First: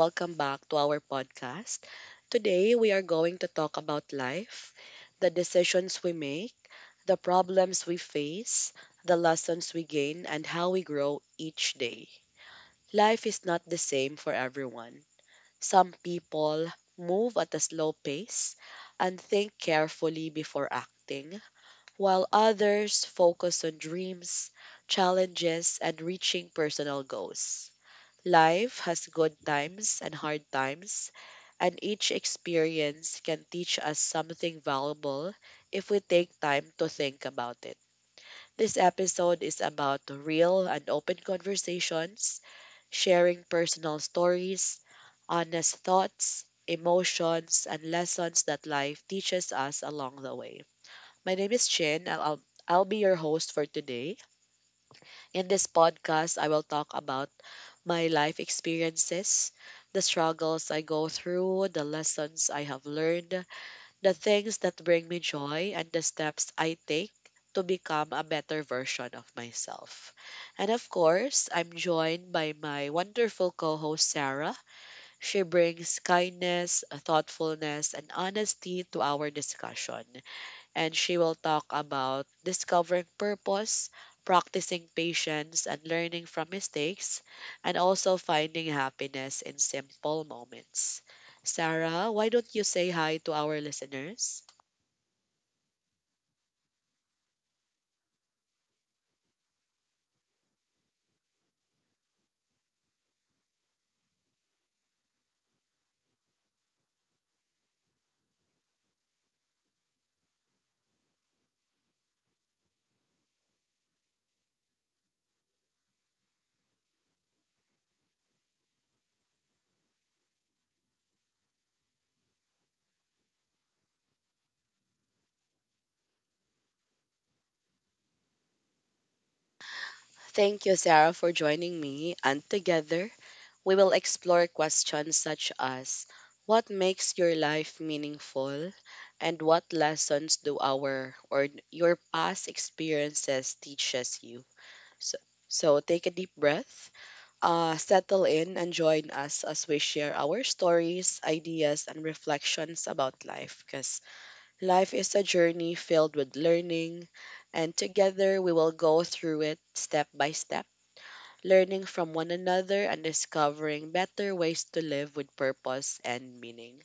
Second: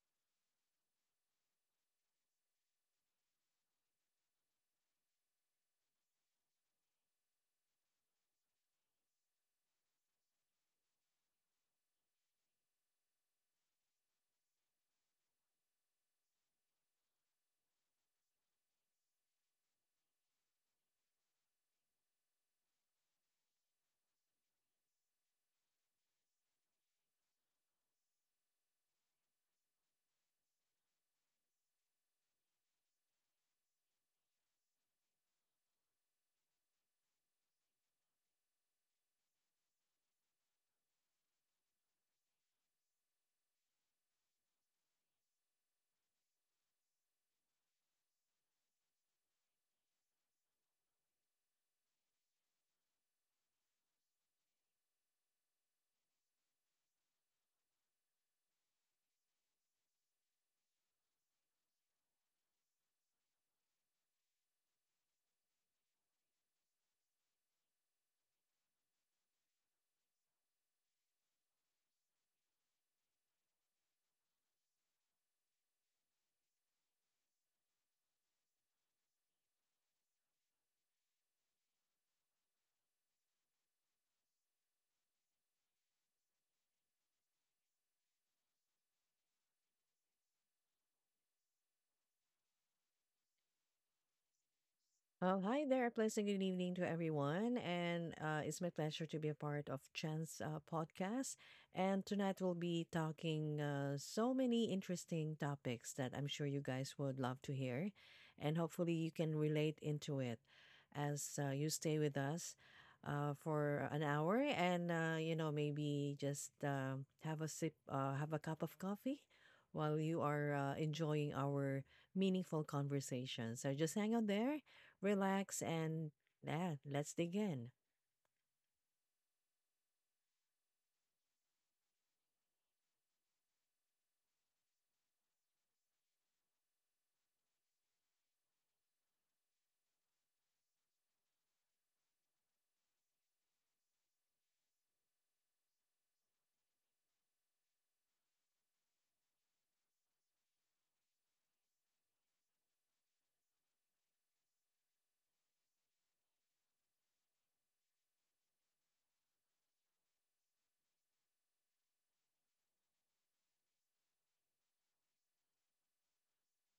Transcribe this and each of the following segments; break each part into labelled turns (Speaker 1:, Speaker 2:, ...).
Speaker 1: welcome back to our podcast. Today, we are going to talk about life, the decisions we make, the problems we face, the lessons we gain, and how we grow each day. Life is not the same for everyone. Some people move at a slow pace and think carefully before acting, while others focus on dreams, challenges, and reaching personal goals. Life has good times and hard times, and each experience can teach us something valuable if we take time to think about it. This episode is about real and open conversations, sharing personal stories, honest thoughts, emotions, and lessons that life teaches us along the way. My name is Chin. And I'll be your host for today. In this podcast, I will talk about my life experiences, the struggles I go through, the lessons I have learned, the things that bring me joy, and the steps I take to become a better version of myself. And of course, I'm joined by my wonderful co host, Sarah. She brings kindness, thoughtfulness, and honesty to our discussion, and she will talk about discovering purpose, practicing patience, and learning from mistakes, and also finding happiness in simple moments. Sarah, why don't you say hi to our listeners?
Speaker 2: Well, hi there. Pleasant good evening to everyone. And It's my pleasure to be a part of Chance podcast. And tonight we'll be talking so many interesting topics that I'm sure you guys would love to hear. And hopefully you can relate into it as you stay with us for an hour and maybe just have a sip, have a cup of coffee while you are enjoying our meaningful conversation. So just hang out there, relax, and yeah, let's dig in.
Speaker 1: Thank you, Sarah, for joining me. And together, we will explore questions such as, what makes your life meaningful? And what lessons do our or your past experiences teaches you? So, so take a deep breath, settle in and join us as we share our stories, ideas, and reflections about life. Because life is a journey filled with learning, and together we will go through it step by step, learning from one another and discovering better ways to live with purpose and meaning.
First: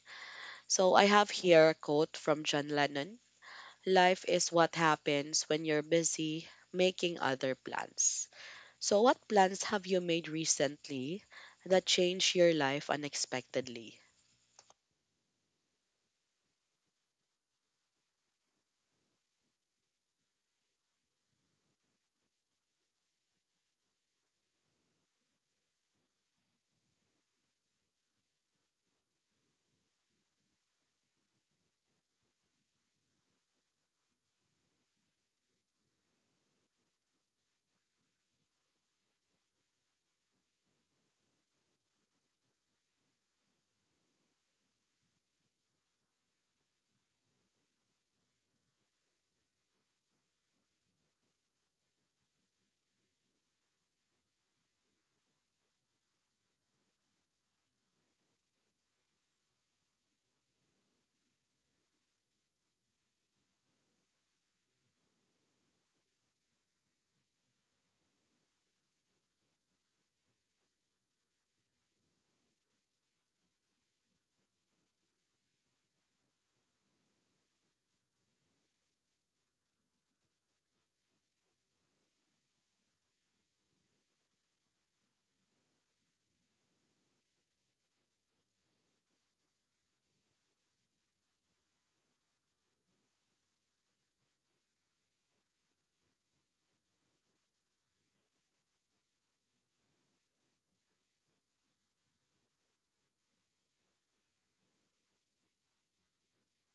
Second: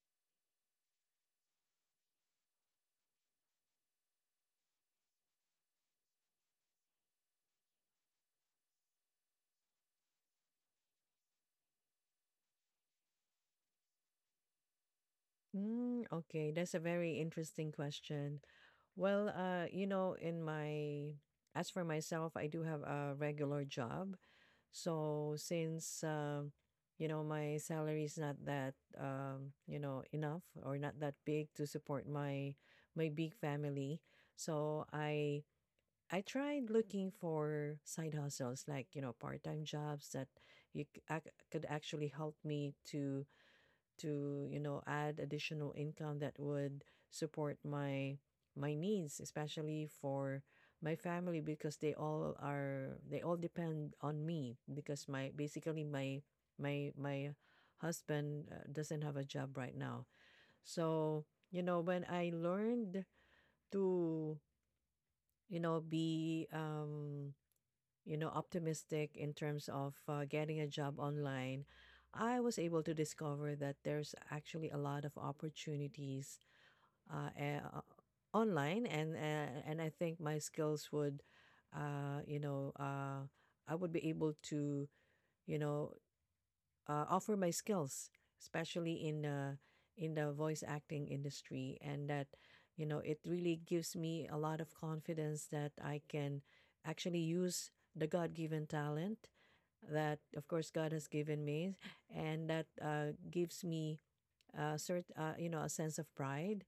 Speaker 1: So, I have here a quote from John Lennon. Life is what happens when you're busy making other plans. So, what plans have you made recently that changed your life unexpectedly?
Speaker 2: Mm, okay, that's a very interesting question. Well, you know, in my As for myself, I do have a regular job. So since my salary is not that enough or not that big to support my big family. So I tried looking for side hustles like, you know, part-time jobs that could actually help me to add additional income that would support my needs, especially for my family, because they all depend on me because my basically my my my husband doesn't have a job right now. So you know, when I learned to be optimistic in terms of getting a job online, I was able to discover that there's actually a lot of opportunities uh, eh, uh, online, and I think my skills would, uh, you know, uh, I would be able to, you know, offer my skills, especially in the voice acting industry, and that, you know, it really gives me a lot of confidence that I can actually use the God-given talent that, of course, God has given me, and that gives me a cert, you know, a sense of pride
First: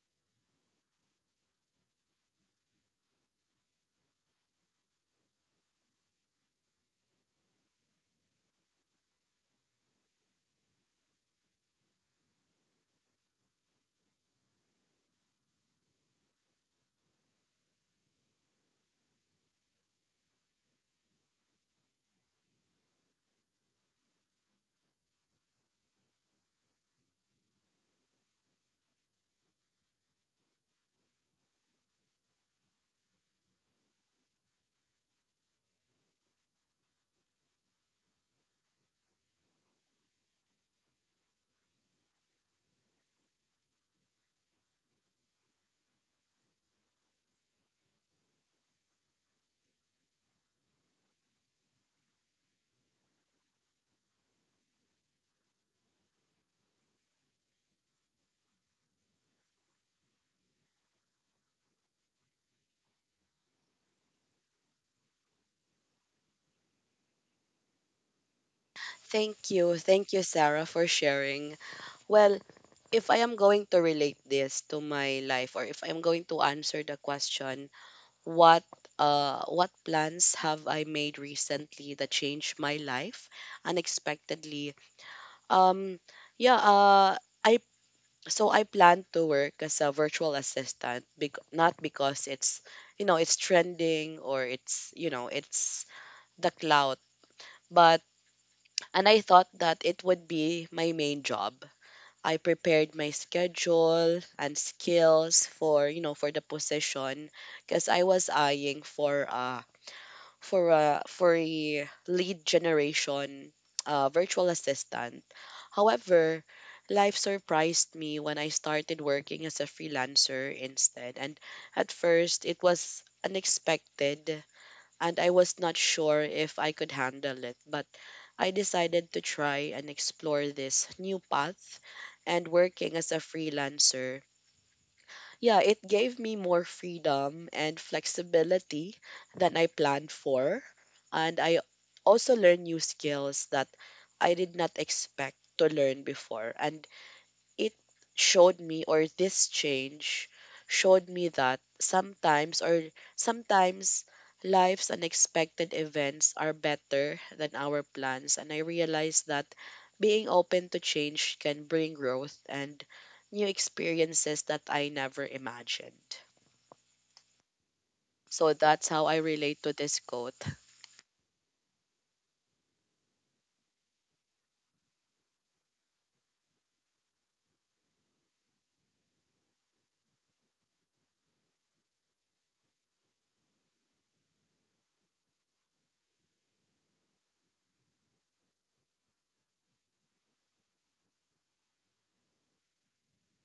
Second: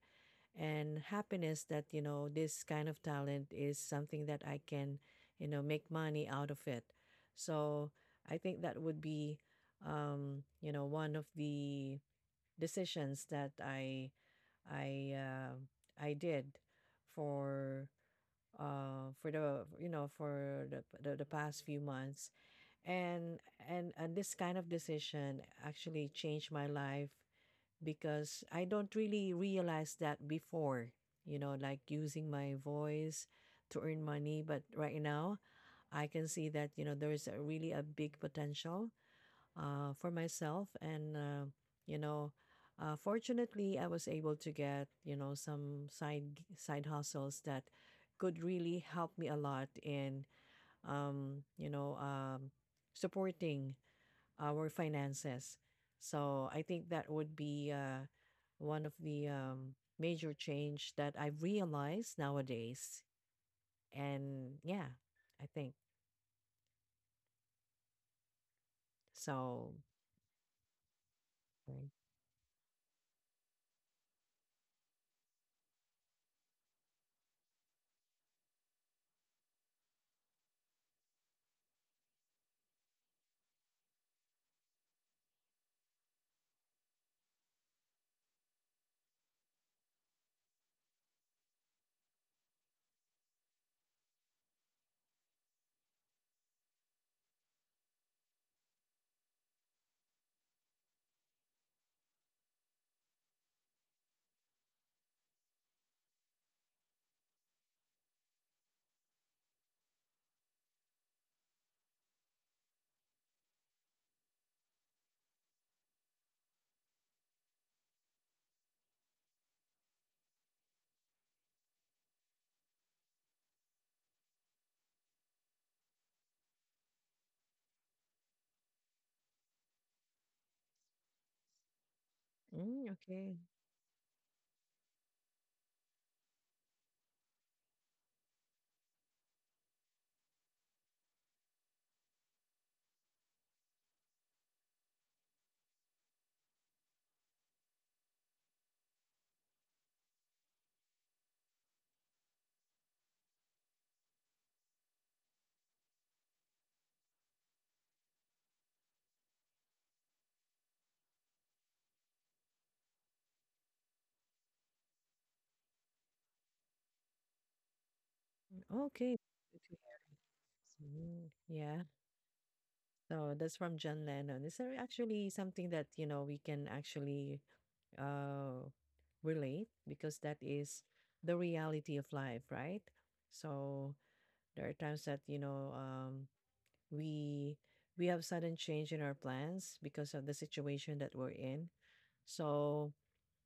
Speaker 2: and happiness that, you know, this kind of talent is something that I can, you know, make money out of it. So I think that would be, you know, one of the decisions that I uh, I did for for the you know for the past few months, and and this kind of decision actually changed my life because I don't really realize that before, you know, like using my voice to earn money. But right now, I can see that, you know, there is a really a big potential for myself. And, you know, fortunately, I was able to get, you know, some side hustles that could really help me a lot in, um, you know, um, supporting our finances. So I think that would be one of the major change that I've realized nowadays. And yeah, I think
Speaker 1: Thank you.
Speaker 2: so.
Speaker 1: Thank you, Sarah, for sharing.
Speaker 2: Right.
Speaker 1: Well, if I am going to relate this to my life, or if I'm going to answer the question, what what plans have I made recently that changed my life unexpectedly? Um yeah, I, so I plan to work as a virtual assistant, not because it's, you know, it's trending, or it's, you know, it's the clout, but, and I thought that it would be my main job. I prepared my schedule and skills for, you know, for the position, because I was eyeing for a for a lead generation virtual assistant. However, life surprised me when I started working as a freelancer instead. And at first, it was unexpected, and I was not sure if I could handle it. But I decided to try and explore this new path. And working
Speaker 2: Mm,
Speaker 1: as a
Speaker 2: okay.
Speaker 1: freelancer, yeah, it gave me more freedom and flexibility than I planned for. And I also learned new skills that I did not expect to learn before. And it showed me, or this change showed me that sometimes life's unexpected events are better than our plans. And I realized that being open to change can bring growth and new experiences that I never imagined. So that's how I
Speaker 2: Okay.
Speaker 1: relate
Speaker 2: Good
Speaker 1: to
Speaker 2: to.
Speaker 1: this quote.
Speaker 2: Yeah, so that's from John Lennon. It's actually something that, you know, we can actually uh relate because that is the reality of life, right? So there are times that, you know, we we have sudden change in our plans because of the situation that we're in. So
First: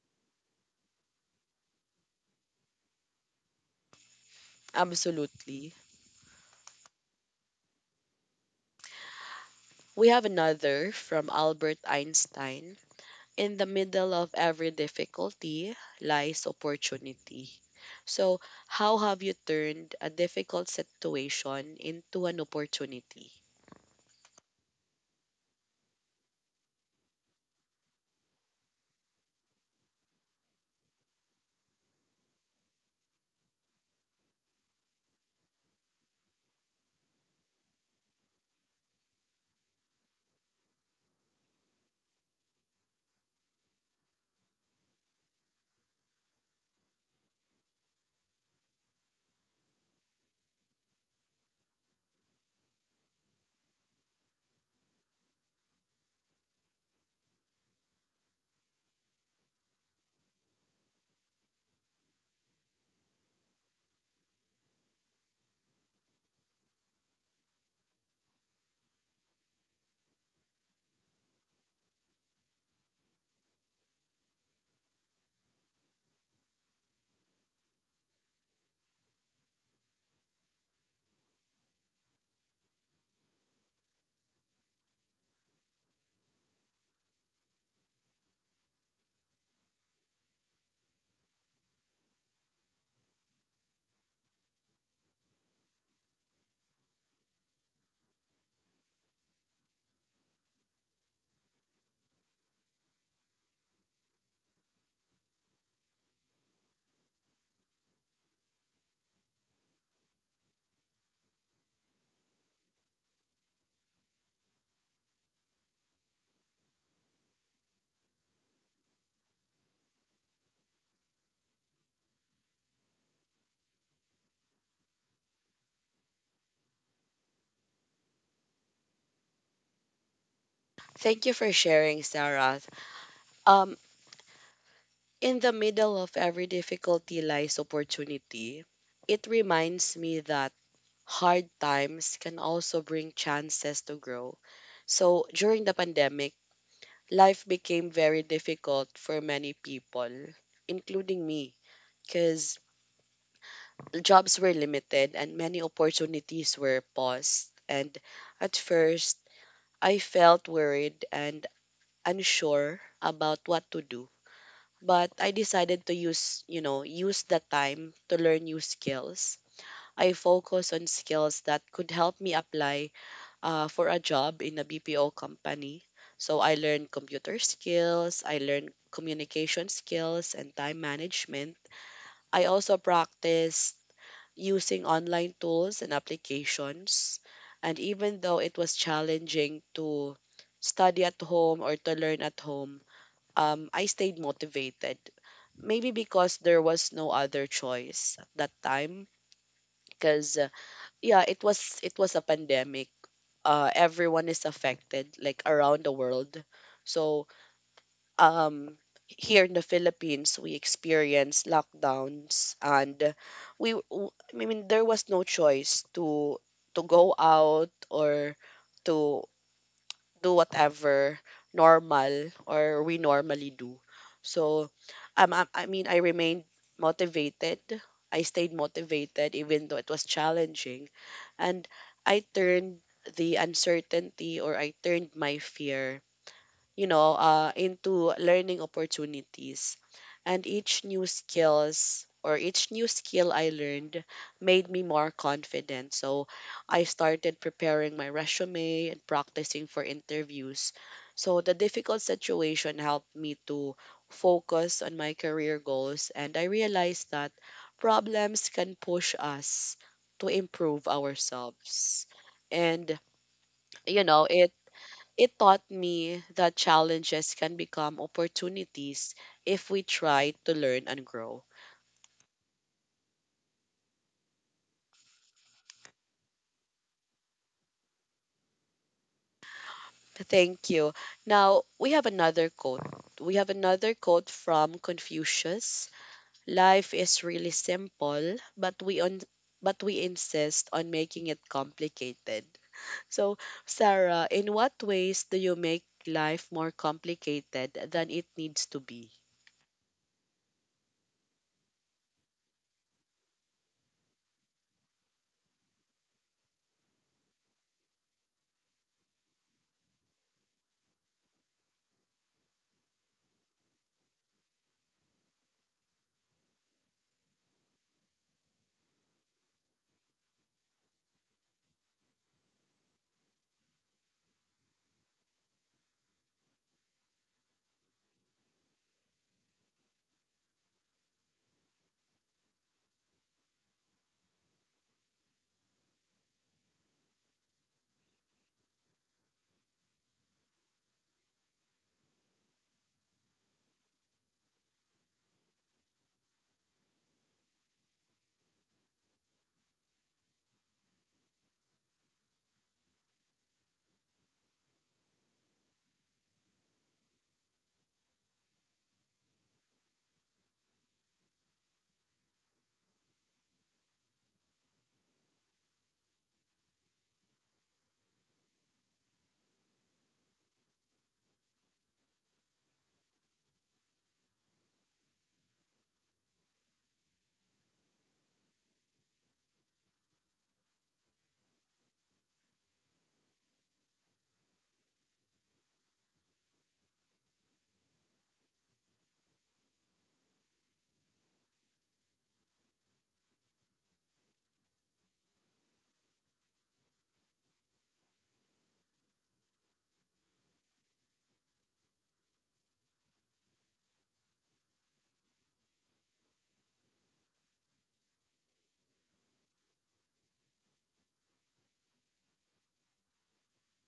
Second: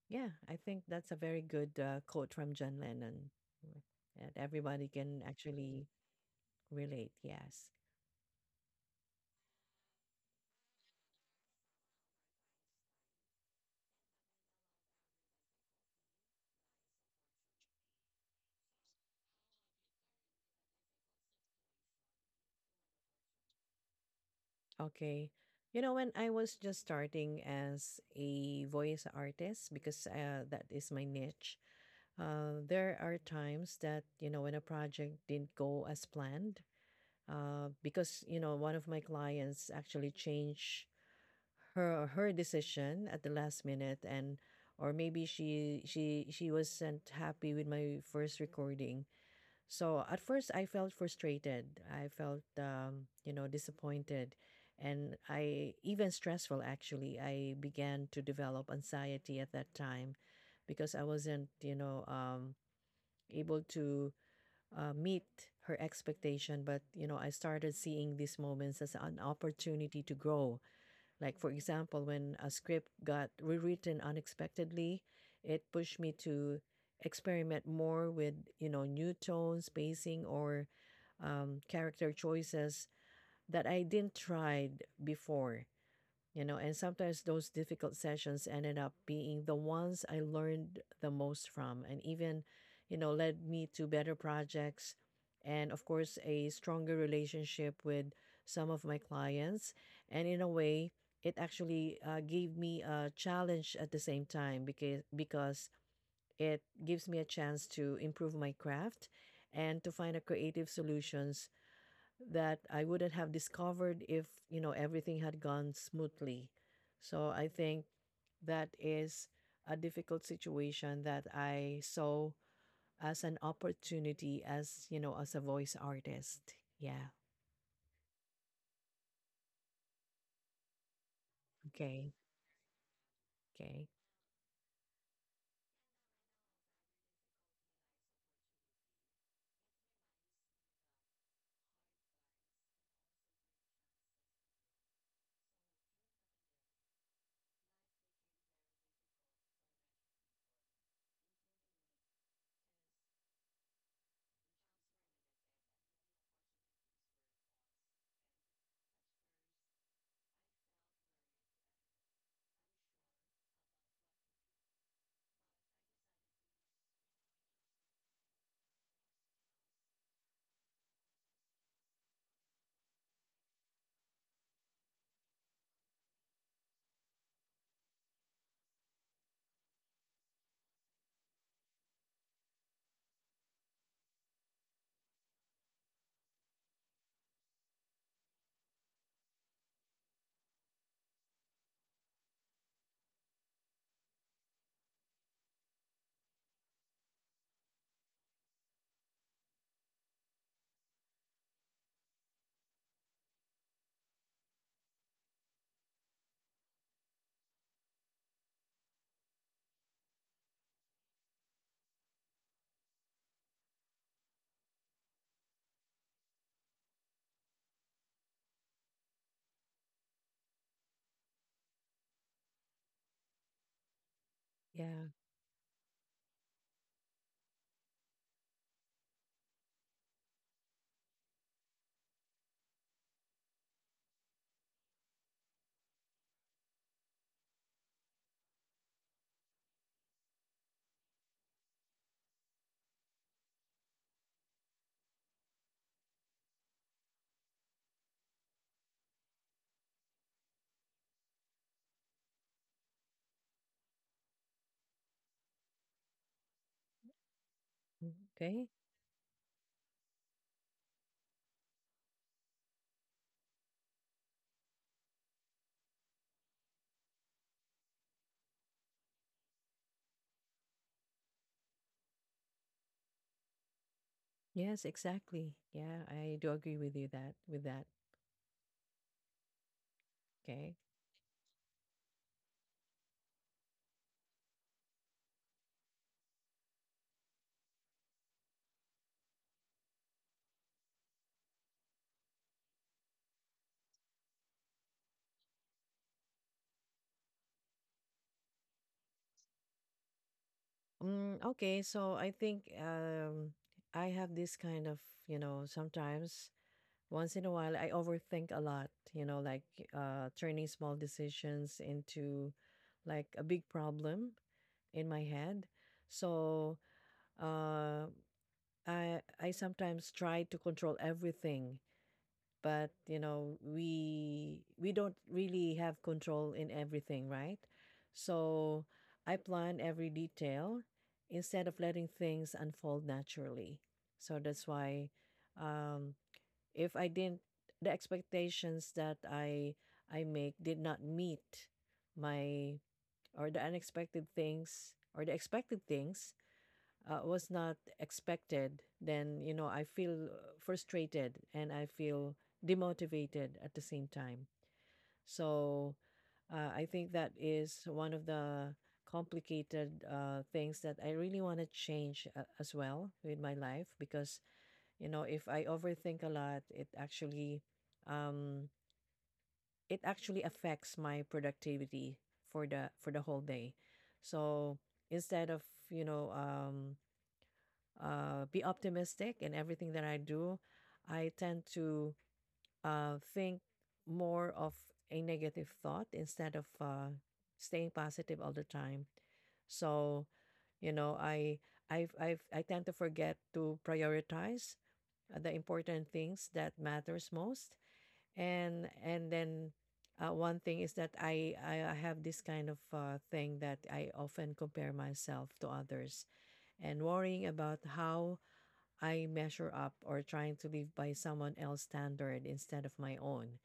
Speaker 2: yeah, I think that's a very good quote from John Lennon, mm, and everybody can
Speaker 1: Absolutely.
Speaker 2: actually relate. Yes.
Speaker 1: We have another from Albert Einstein. In the middle of every difficulty lies opportunity. So, how have you turned a difficult situation into an opportunity?
Speaker 2: Okay. You know, when I was just starting as a voice artist, because that is my niche, there are times that, you know, when a project didn't go as planned, because, you know, one of my clients actually changed her decision at the last minute, and or maybe she wasn't happy with my first recording. So at first I felt frustrated, I felt, you know, disappointed, and I even stressful actually I began to develop anxiety at that time because I wasn't, able to meet her expectation. But you know, I started seeing these moments as an opportunity to grow. Like, for example, when a script got rewritten unexpectedly, it pushed me to experiment more with, you know, new tone, spacing, or character choices that I didn't try before. You know, and sometimes those difficult sessions ended up being the ones I learned the most from, and even, you know, led me to better projects and, of course, a stronger relationship with some of my clients. And in a way, it actually gave me a challenge at the same time, because it gives me a chance to improve my craft and to find a creative solutions that I wouldn't have discovered if, you know, everything had gone smoothly. So I think that is a difficult situation that I saw as an opportunity as, you know, as a voice artist. Yeah.
Speaker 1: Thank you for sharing,
Speaker 2: Okay.
Speaker 1: Sarah. Um,
Speaker 2: Okay.
Speaker 1: in the middle of every difficulty lies opportunity. It reminds me that hard times can also bring chances to grow. So, during the pandemic, life became very difficult for many people, including me, because jobs were limited and many opportunities were paused. And at first, I felt worried and unsure about what to do. But I decided to use, you know, use the time to learn new skills. I focus on skills that could help me apply for a job in a BPO company. So I learned computer skills, I learned communication skills and time management. I also practice using online tools and applications. And even though it was challenging to study at home or to learn at home, I stayed motivated. Maybe because there was no other choice at that time. Because yeah, it was a pandemic. Everyone is affected, like around the world. So um here in the Philippines we experienced lockdowns, and I mean there was no choice to go out, or to do whatever normal, or we normally do. So
Speaker 2: Yeah.
Speaker 1: I mean I remained motivated. I stayed motivated even though it was challenging. And I turned the uncertainty, or I turned my fear, you know, into learning opportunities. And each new skill I learned made me more confident. So I started preparing my resume and practicing for interviews. So the difficult situation helped me to focus on my career goals, and I realized that
Speaker 2: Mm,
Speaker 1: problems
Speaker 2: okay.
Speaker 1: can push us to improve ourselves. And you know, it taught me that challenges can become opportunities if we try to learn and grow.
Speaker 2: Yes, exactly. Yeah, I do agree with you that with that.
Speaker 1: Thank
Speaker 2: Okay.
Speaker 1: you. Now, we have another quote. We have another quote from Confucius. Life is really simple, but we on but we insist on making it complicated. So, Sarah, in what ways do you make life more complicated than it needs to be?
Speaker 2: Mm, okay, so I think um I have this kind of, you know, sometimes once in a while, I overthink a lot, you know, like turning small decisions into like a big problem in my head. So uh, I sometimes try to control everything, but you know, we don't really have control in everything, right? So I plan every detail instead of letting things unfold naturally. So that's why, um, if I didn't the expectations that I make did not meet my, or the unexpected things or the expected things was not expected, then you know, I feel frustrated and I feel demotivated at the same time. So I think that is one of the complicated things that I really want to change as well with my life, because you know, if I overthink a lot, um it actually affects my productivity for the whole day. So instead of, you know, be optimistic in everything that I do, I tend to think more of a negative thought instead of staying positive all the time. So, you know, I tend to forget to prioritize the important things that matters most. And then One thing is that I have this kind of thing that I often compare myself to others and worrying about how I measure up, or trying to live by someone else's standard instead of my own.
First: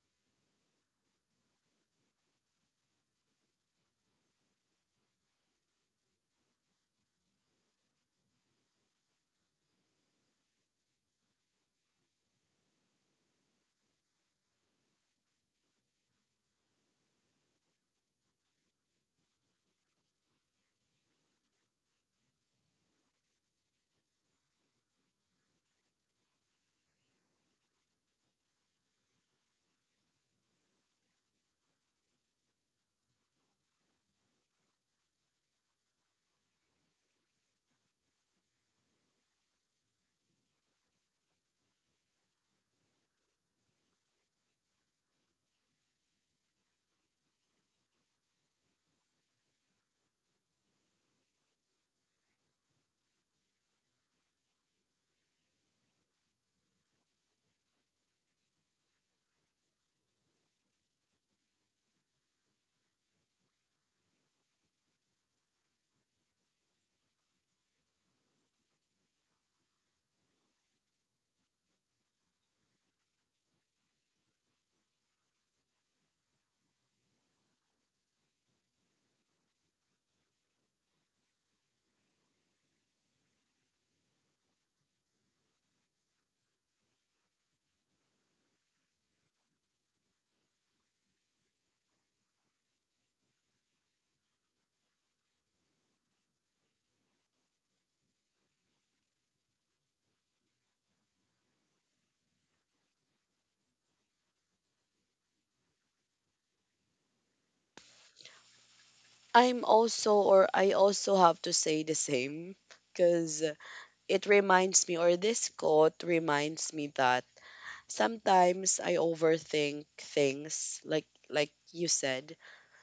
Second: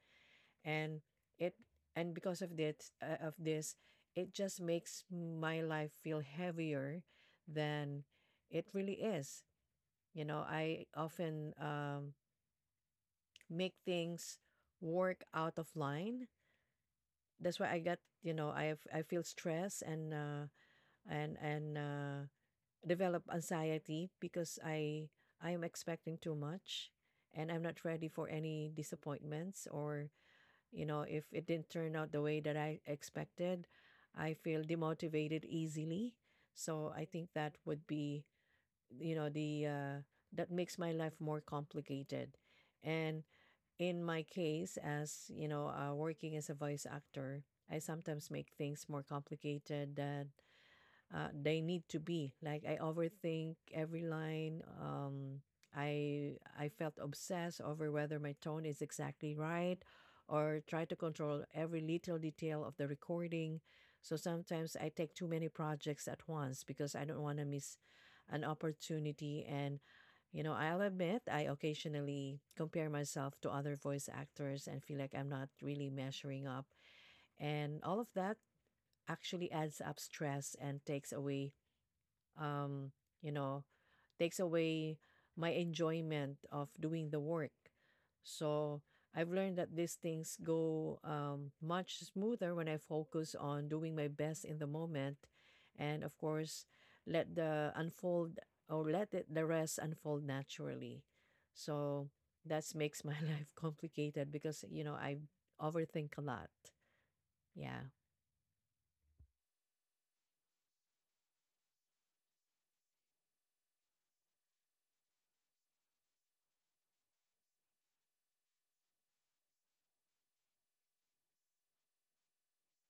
Speaker 2: And it and because of that of this, it just makes my life feel heavier than it really is. You know, I often, make things work out of line. That's why I got, you know, I feel stress and develop anxiety because I am expecting too much and I'm not ready for any disappointments, or you know, if it didn't turn out the way that I expected, I feel demotivated easily. So I think that would be, you know, the that makes my life more complicated. And in my case, as you know, working as a voice actor, I sometimes make things more complicated that they need to be. Like I overthink every line, I I felt obsessed over whether my tone is exactly right, or try to control every little detail of the recording. So sometimes I take too many projects at once because I don't want to miss an opportunity. And you know, I'll admit, I occasionally compare myself to other voice actors and feel like I'm not really measuring up. And all of that actually adds up stress and takes away, um, you know, takes away my enjoyment of doing the work. So I've learned that these things go, much smoother when I focus on doing my best in the moment. And of course, let the unfold let it, the rest unfold naturally. So that makes my life complicated because, you know, I overthink a lot. Yeah.
Speaker 1: I'm also, or I also have to say the same, because it reminds me, or this quote reminds me, that sometimes I overthink things, like you said.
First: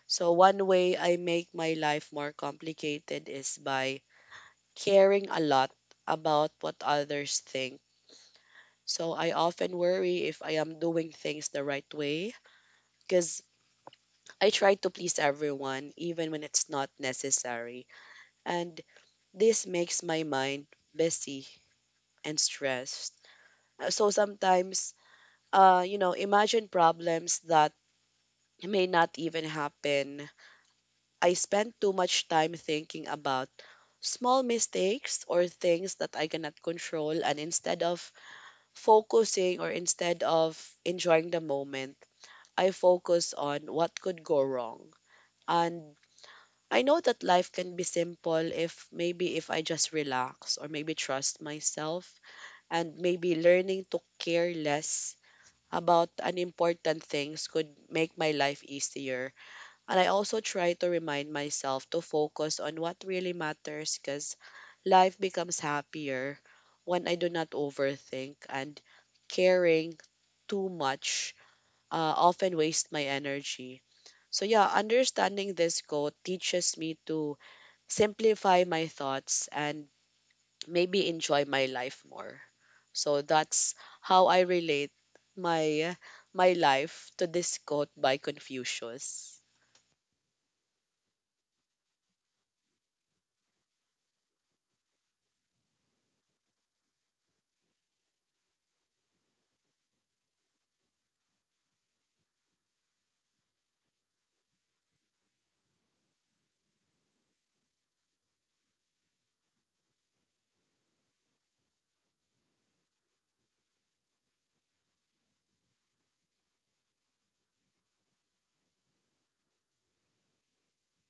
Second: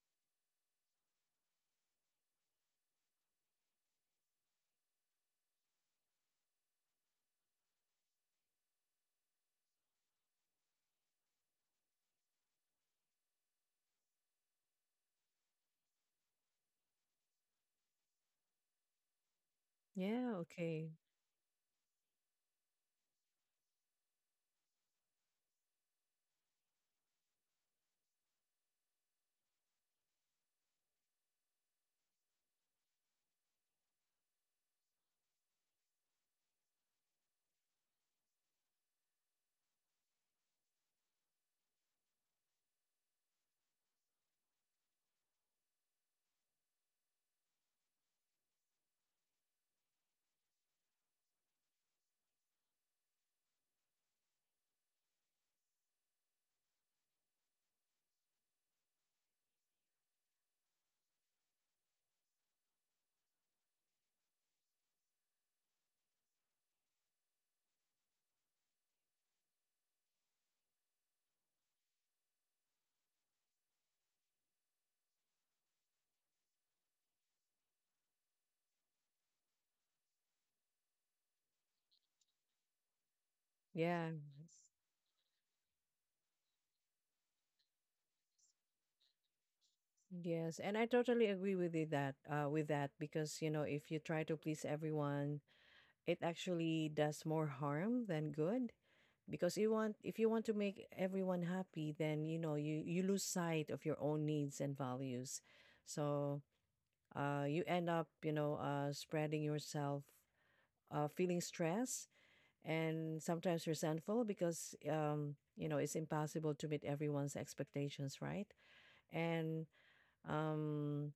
Speaker 1: So one way I make my life more complicated is by caring a lot about what others think. So I often worry if I am doing things the right way, because I try to please everyone even when it's not necessary. And this makes my
Speaker 2: Yeah.
Speaker 1: mind
Speaker 2: Okay.
Speaker 1: busy and stressed. So sometimes, you know, imagine problems that may not even happen. I spend too much time thinking about small mistakes or things that I cannot control, and instead of enjoying the moment, I focus on what could go wrong. And I know that life can be simple if, maybe if I just relax, or maybe trust myself, and maybe learning to care less about unimportant things could make my life easier. And I also try to remind myself to focus on what really matters, because life becomes happier when I do not overthink, and caring too much often waste my energy. So yeah, understanding this quote teaches me to simplify my thoughts and maybe enjoy my life more. So that's
Speaker 2: Yeah.
Speaker 1: how I relate my my life to this quote by Confucius.
Speaker 2: Yes, and I totally agree with you that with that, because you know, if you try to please everyone, it actually does more harm than good. Because you want If you want to make everyone happy, then you know, you lose sight of your own needs and values. So you end up, you know, spreading yourself, feeling stress and sometimes resentful because, you know, it's impossible to meet everyone's expectations, right? And um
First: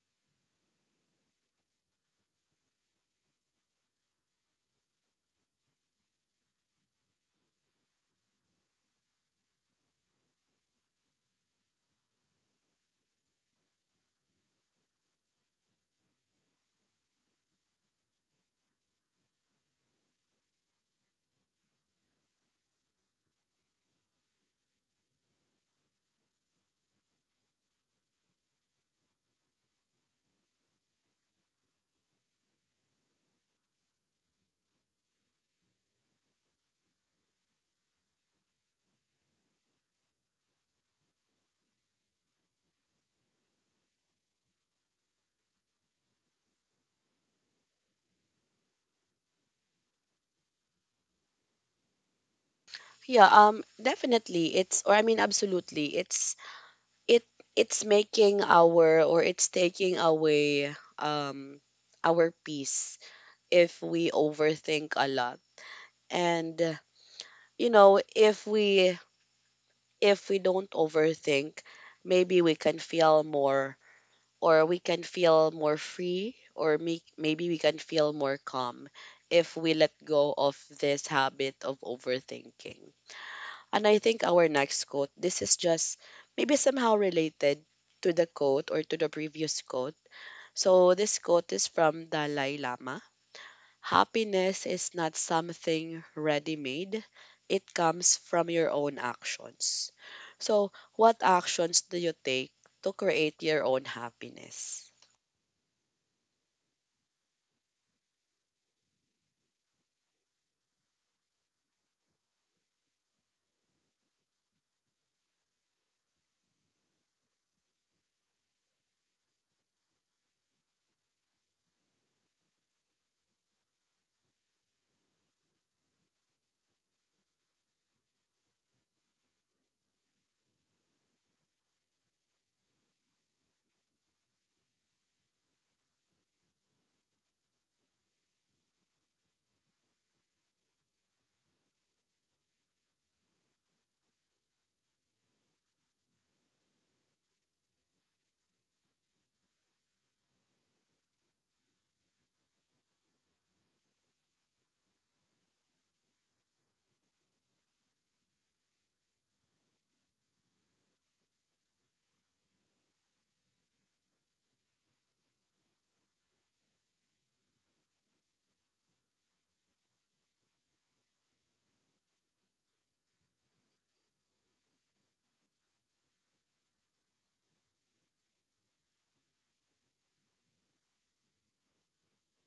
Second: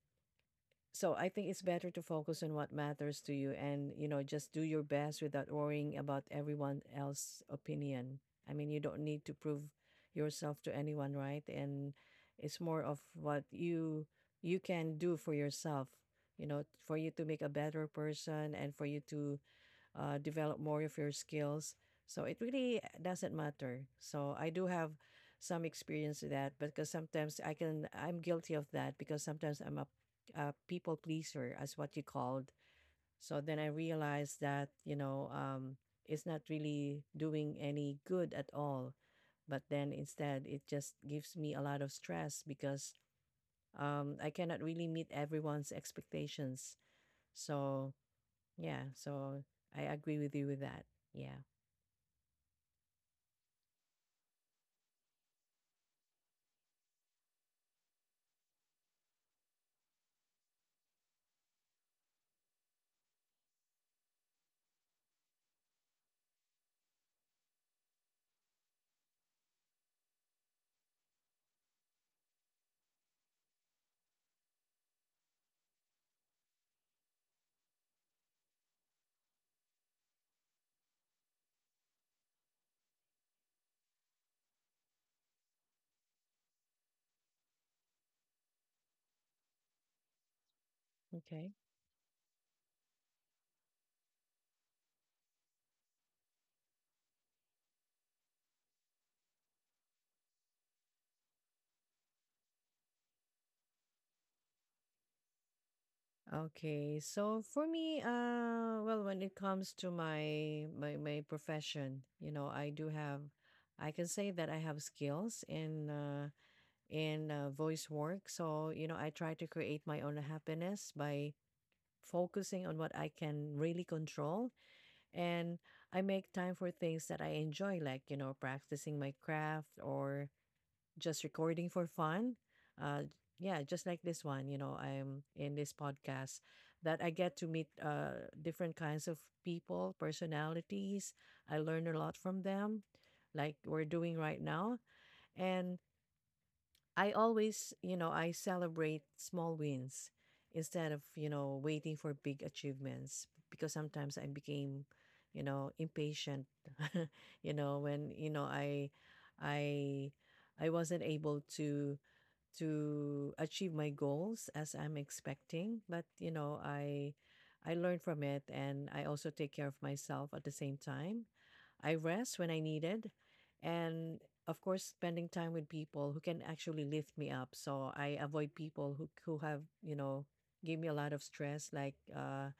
Speaker 2: So I think it's better to focus on what matters to you, and, you know, just do your best without worrying about everyone else's opinion. I mean, you don't need to prove yourself to anyone, right? And it's more of what you can do for yourself, you know, for you to make a better person, and for you to develop more of your skills. So it really doesn't matter. So I do have some experience with that because sometimes I'm guilty of that, because sometimes I'm a people pleaser as what you called. So then I realized that it's not really doing any good at all. But then instead it just gives me a lot of stress because I cannot really meet everyone's expectations. So, yeah, so I agree with you with that. Yeah.
Speaker 1: Yeah, definitely it's, or I mean absolutely it's, it it's making our, or it's taking away um our peace if we overthink a lot. And you know, if we don't overthink, maybe we can feel more, or we can feel more free, or maybe we can feel more calm if we let go of this habit of overthinking. And I think our next quote, this is just maybe somehow related to the quote, or to the previous quote. So this
Speaker 2: Okay.
Speaker 1: quote is from Dalai Lama. Happiness is not something ready-made. It comes from your own actions. So, what actions do you take to create your own happiness?
Speaker 2: Okay. So for me, well, when it comes to my profession, you know, I do have, I can say that I have skills in voice work. So you know, I try to create my own happiness by focusing on what I can really control, and I make time for things that I enjoy, like practicing my craft or just recording for fun. Uh, yeah, just like this one, you know, I'm in this podcast that I get to meet different kinds of people, personalities. I learn a lot from them, like we're doing right now. And I always, I celebrate small wins instead of, waiting for big achievements because sometimes I became, impatient, when, I, I wasn't able to achieve my goals as I'm expecting. But you know, I learn from it and I also take care of myself at the same time. I rest when I needed and of course spending time with people who can actually lift me up. So I avoid people who give me a lot of stress, like uh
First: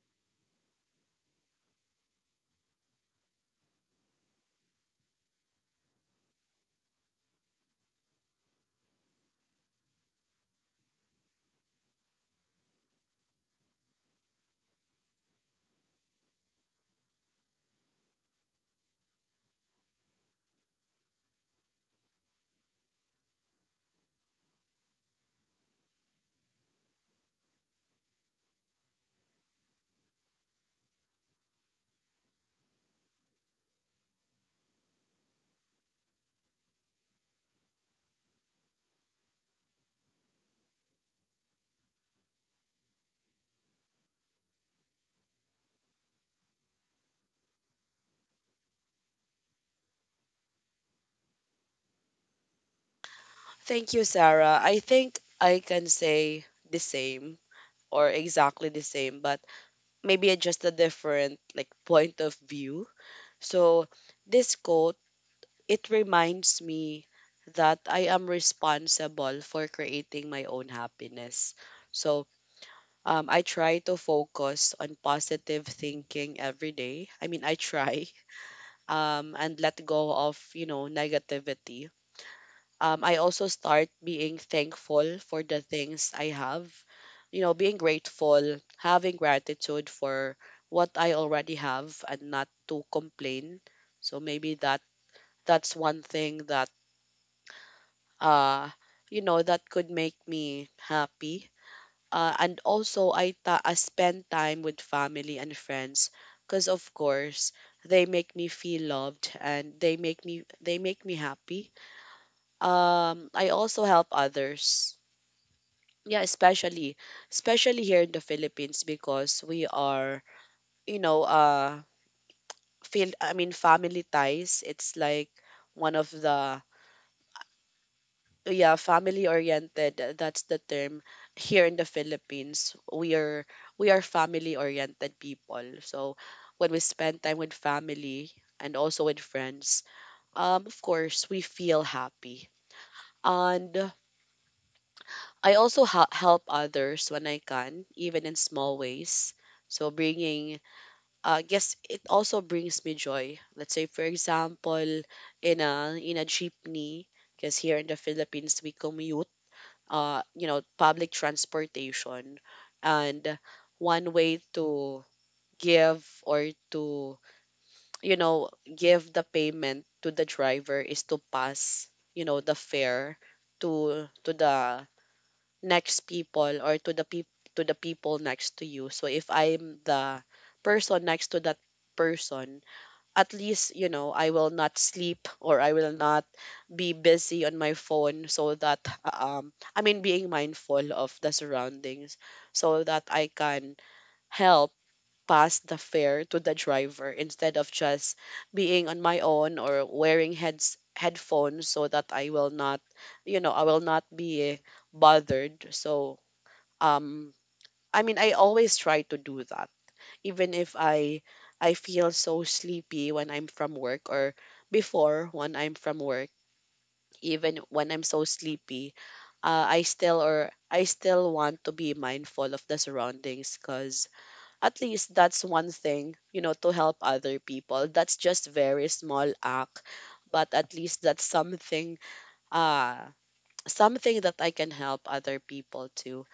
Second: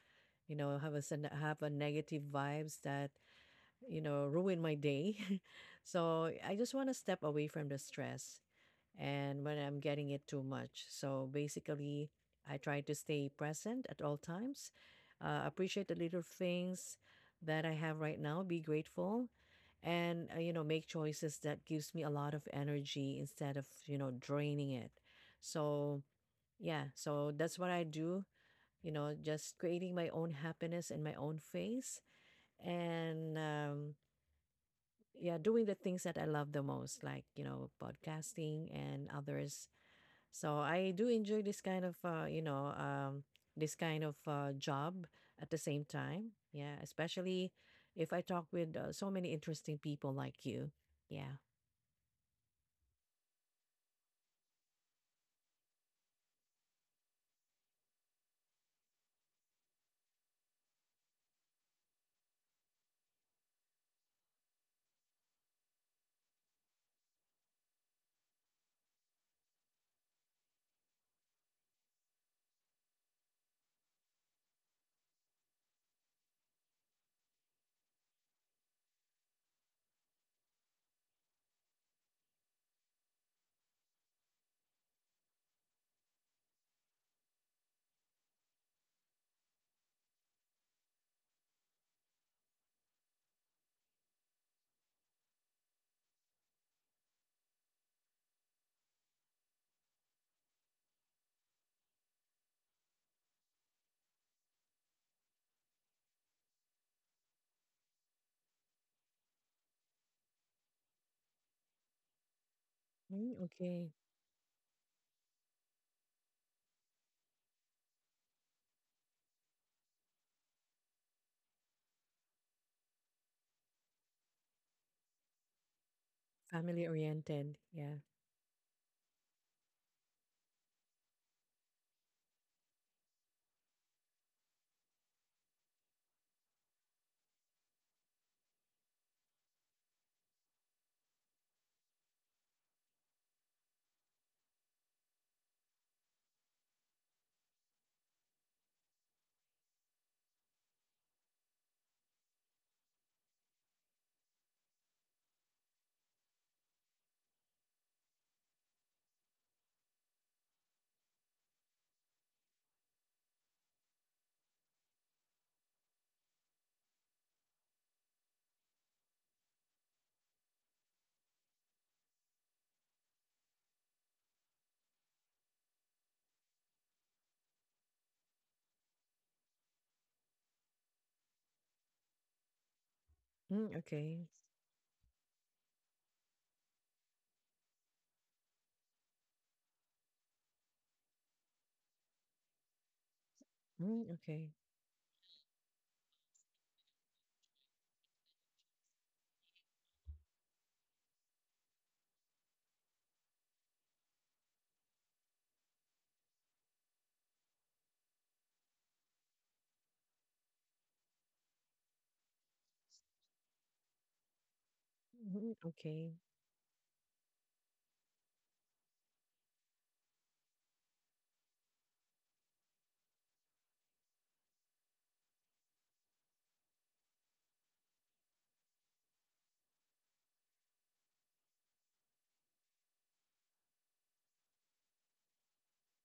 Speaker 2: you know have a negative vibes that ruin my day. So I just want to step away from the stress and when I'm getting it too much. So basically, I try to stay present at all times, appreciate the little things that I have right now, be grateful and make choices that gives me a lot of energy instead of draining it, so, yeah, so that's what I do, just creating my own happiness in my own face. And yeah, doing the things that I love the most, like podcasting and others. So I do enjoy this kind of job at the same time, yeah, especially if I talk with so many interesting people like you. Yeah.
Speaker 1: Thank you, Sarah. I think I can say the same, or exactly the same, but maybe just a different like point of view. So this quote, it reminds me that I am responsible for creating my own happiness. So I try to focus on positive thinking every day. I mean, I try. Um, and let go of, you know, negativity. Um, I also start being thankful for the things I have. You know, being grateful, having gratitude for what I already have, and not to complain. So maybe that's one thing that, uh you know, that could make me happy. And also I, I spend time with family and friends, because of course they make me feel loved, and they make me happy. Um,
Speaker 2: Mm,
Speaker 1: I also
Speaker 2: okay.
Speaker 1: help others. Yeah, especially here in the Philippines, because we are, you know, uh, feel, I mean family ties. It's like one of the,
Speaker 2: Family oriented, yeah.
Speaker 1: yeah, family oriented, that's the term. Here in the Philippines, we are family oriented people. So when we spend time with family and also with friends, um, of course we feel happy. And I also help others when I can, even in small ways. So bringing, I guess it also brings me joy. Let's say, for example, in a jeepney, because here in the Philippines we commute, public transportation. And one way to give or to you know give the payment to the driver is to pass the fare to the next people, or to the people next to you. So if I'm the person next to that person, at least, you
Speaker 2: Mm,
Speaker 1: know, I
Speaker 2: okay.
Speaker 1: will not sleep or I will not be busy on my phone, so that I mean being mindful of the surroundings so that I can
Speaker 2: Mm,
Speaker 1: help
Speaker 2: okay.
Speaker 1: pass the fare to the driver, instead of just being on my own or wearing heads headphones so that I will not I will not be bothered. So um I mean, I always try to do that even if I feel so sleepy when I'm from work, or before when I'm
Speaker 2: Mm,
Speaker 1: from work,
Speaker 2: okay.
Speaker 1: even when I'm so sleepy, I still or I still want to be mindful of the surroundings, because at least that's one thing, you know, to help other people. That's just very small act, but at least that's something, uh something that I can help other people to.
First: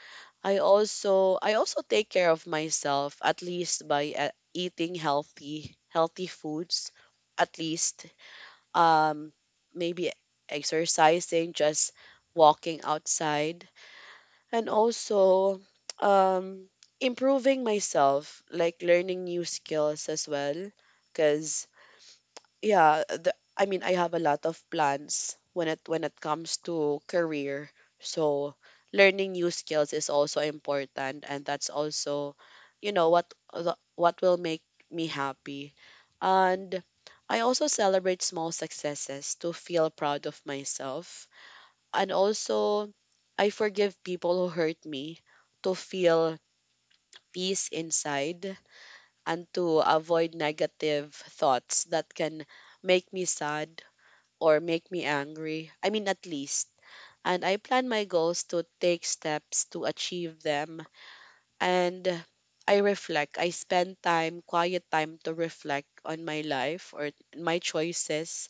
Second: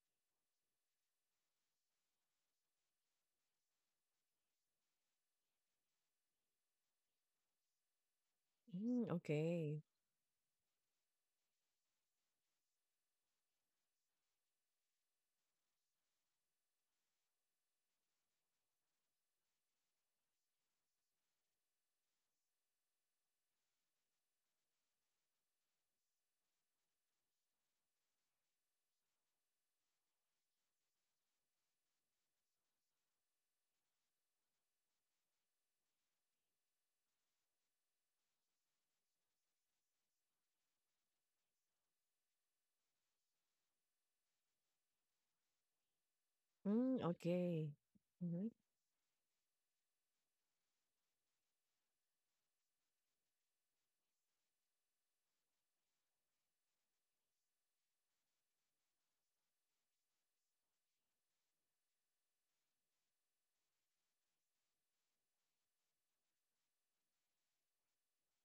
Speaker 1: I also take care of myself at least by eating healthy foods at least.
Speaker 2: Mm,
Speaker 1: um
Speaker 2: okay.
Speaker 1: Maybe exercising, just walking outside, and also um improving myself like learning new skills as well, because yeah the, I mean I have a lot of plans when it comes to career. So learning new skills is also important, and that's also, you know, what will make me happy. And I also celebrate small successes to feel proud of myself, and also I forgive people who hurt me to feel
Speaker 2: Mm,
Speaker 1: peace
Speaker 2: okay. Hmm.
Speaker 1: inside, and to avoid negative thoughts that can make me sad or make me angry. I mean, at least. And I plan my goals to take steps to achieve them. And I reflect. I spend time, quiet time, to reflect on my life or my choices.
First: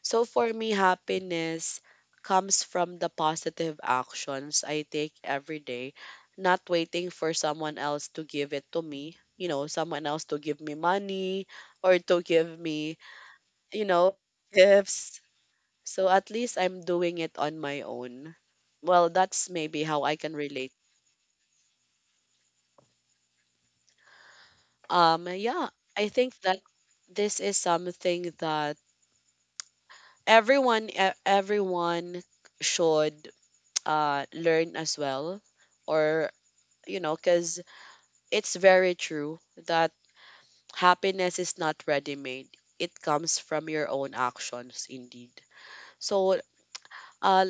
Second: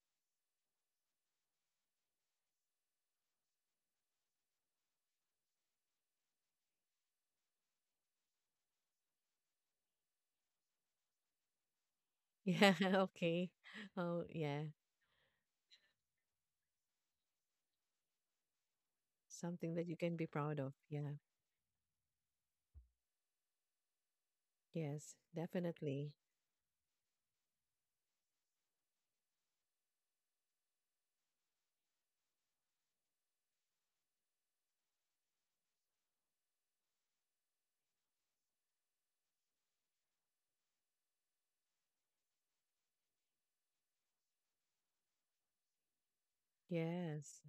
Speaker 1: So for me, happiness comes from the positive actions I take every day, not waiting for someone else to give it to me. You know, someone else to give me money, or to give me,
Speaker 2: Yeah. Okay.
Speaker 1: you know,
Speaker 2: Oh, yeah.
Speaker 1: gifts. So at least I'm doing it on my own. Well, that's
Speaker 2: Something
Speaker 1: maybe
Speaker 2: that you
Speaker 1: how
Speaker 2: can
Speaker 1: I
Speaker 2: be
Speaker 1: can
Speaker 2: proud of.
Speaker 1: relate.
Speaker 2: Yeah. Yes,
Speaker 1: Yeah, I
Speaker 2: definitely.
Speaker 1: think that this is something that everyone should learn as well. Or, you know, because it's very true that happiness is not ready-made. It comes from your own actions, indeed. So,
Speaker 2: Yes.
Speaker 1: uh,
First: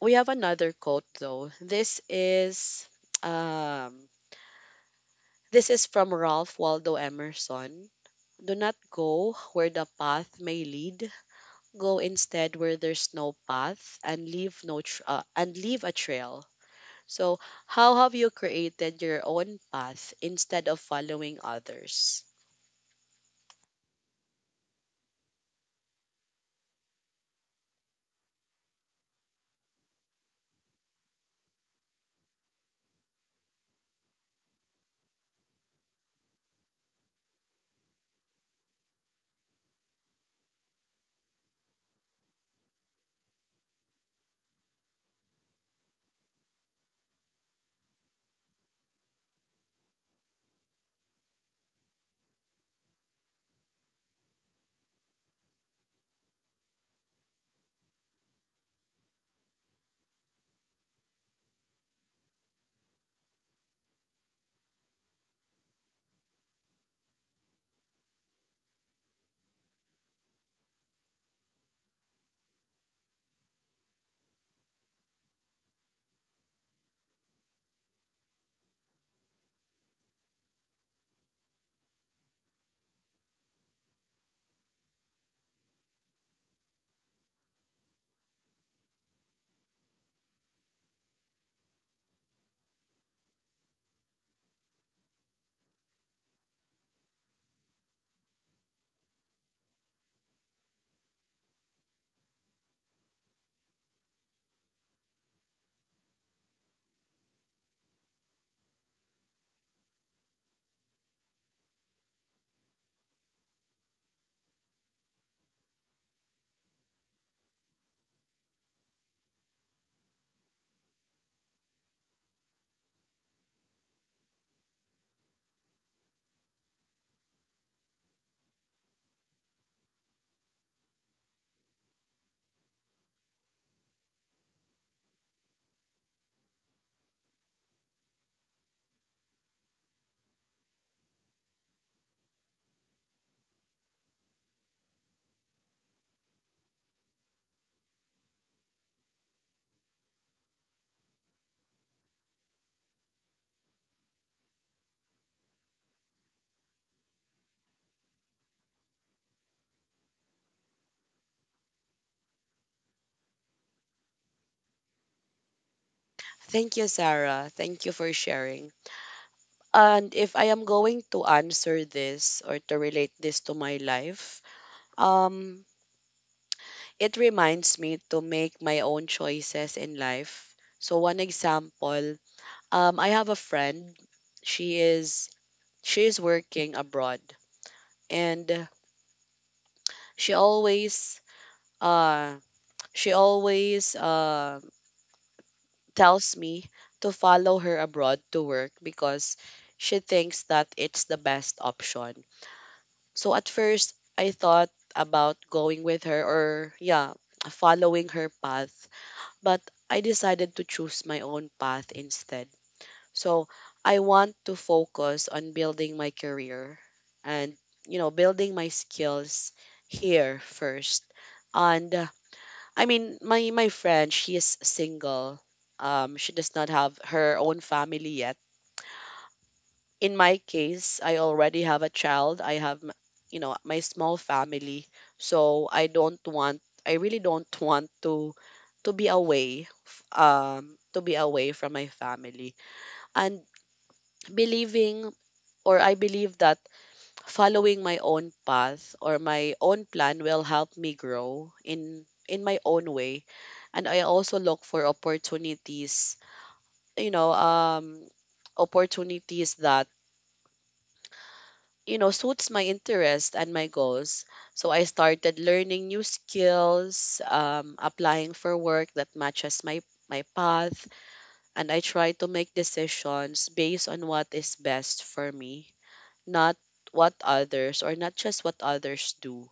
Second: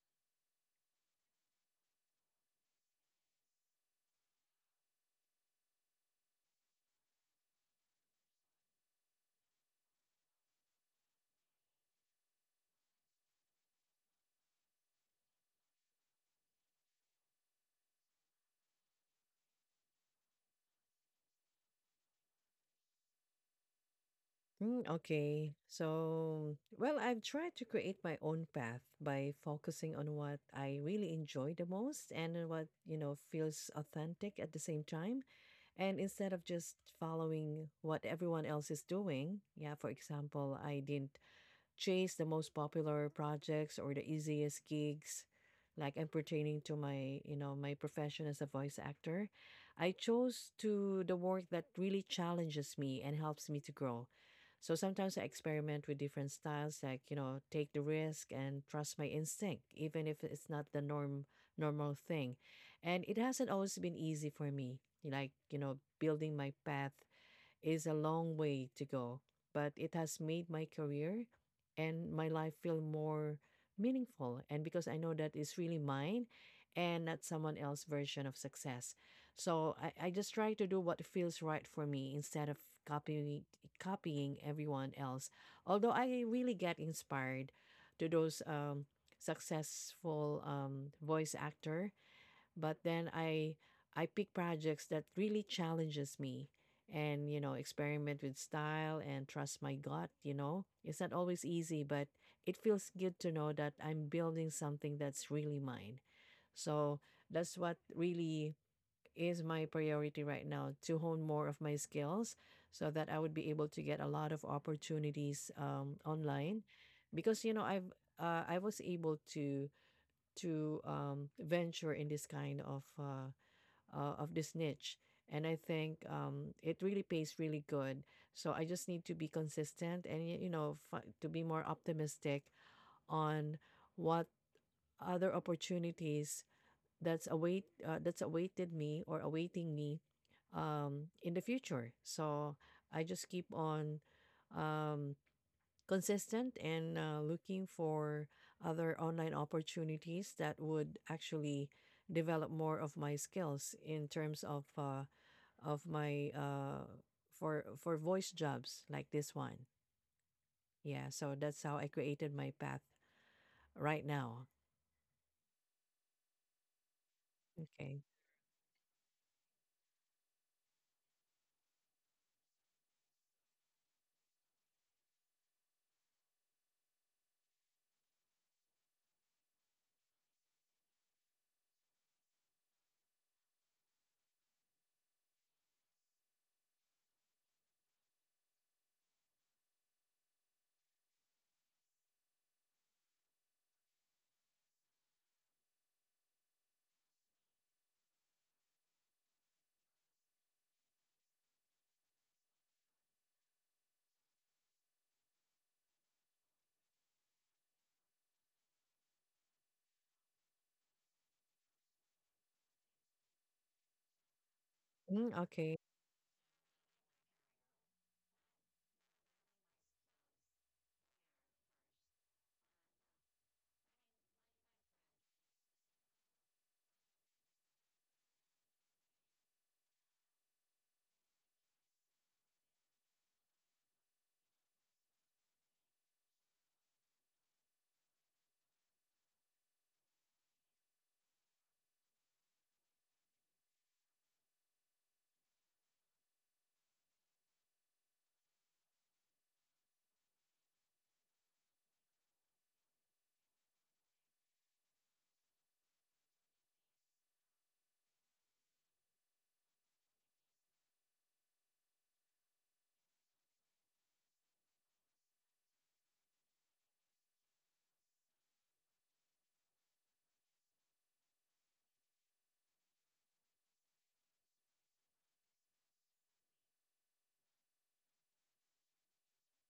Speaker 1: we have another quote though. This is um this is from Ralph Waldo Emerson. Do not go where the path may lead. Go instead where there's no path and leave no tr- and leave a trail. So, how have you created your own path instead of following others?
Speaker 2: Mm, okay. So, well, I've tried to create my own path by focusing on what I really enjoy the most and what, feels authentic at the same time. And instead of just following what everyone else is doing, yeah, for example, I didn't chase the most popular projects or the easiest gigs, like, and pertaining to my you know my profession as a voice actor. I chose to the work that really challenges me and helps me to grow. So sometimes I experiment with different styles, like take the risk and trust my instinct even if it's not the normal thing. And it hasn't always been easy for me, like building my path is a long way to go, but it has made my career and my life feel more meaningful. And because I know that it's really mine and not someone else's version of success. So I just try to do what feels right for me instead of copying copying everyone else. Although I really get inspired to those successful voice actor, but then I pick projects that really challenges me. And experiment with style and trust my gut, it's not always easy, but it feels good to know that I'm building something that's really mine. So that's what really is my priority right now, to hone more of my skills so that I would be able to get a lot of opportunities online. Because I was able to venture in this kind of this niche. And I think it really pays really good. So I just need to be consistent and to be more optimistic on what other opportunities that's awaited me or awaiting me in the future. So I just keep on um, consistent and looking for other online opportunities that would actually develop more of my skills in terms of my for voice jobs like this one. Yeah, so that's how I created my path right now.
Speaker 1: Thank you, Sarah.
Speaker 2: Okay.
Speaker 1: Thank you for sharing. And if I am going to answer this or to relate this to my life, um, it reminds me to make my own choices in life. So one example. I have a friend. She is she is working abroad, and she always uh she always tells me to follow her abroad to work, because she thinks that it's the best option. So at first, I thought about going with her, or yeah, following her path, but I decided to choose my own path instead. So I want to
Speaker 2: Mm,
Speaker 1: focus on
Speaker 2: okay.
Speaker 1: building my career and, you know, building my skills here first. And I mean, my friend, she is single. She does not have her own family yet. In my case, I already have a child. I have you know, my small family. So I really don't want to be away to be away from my family, and believing, or I believe that following my own path or my own plan will help me grow in my own way. And I also look for opportunities, you know, opportunities that, you know, suits my interest and my goals. So I started learning new skills, applying for work that matches my my path, and I try to make decisions based on what is best for me, not what others, or not just what others do.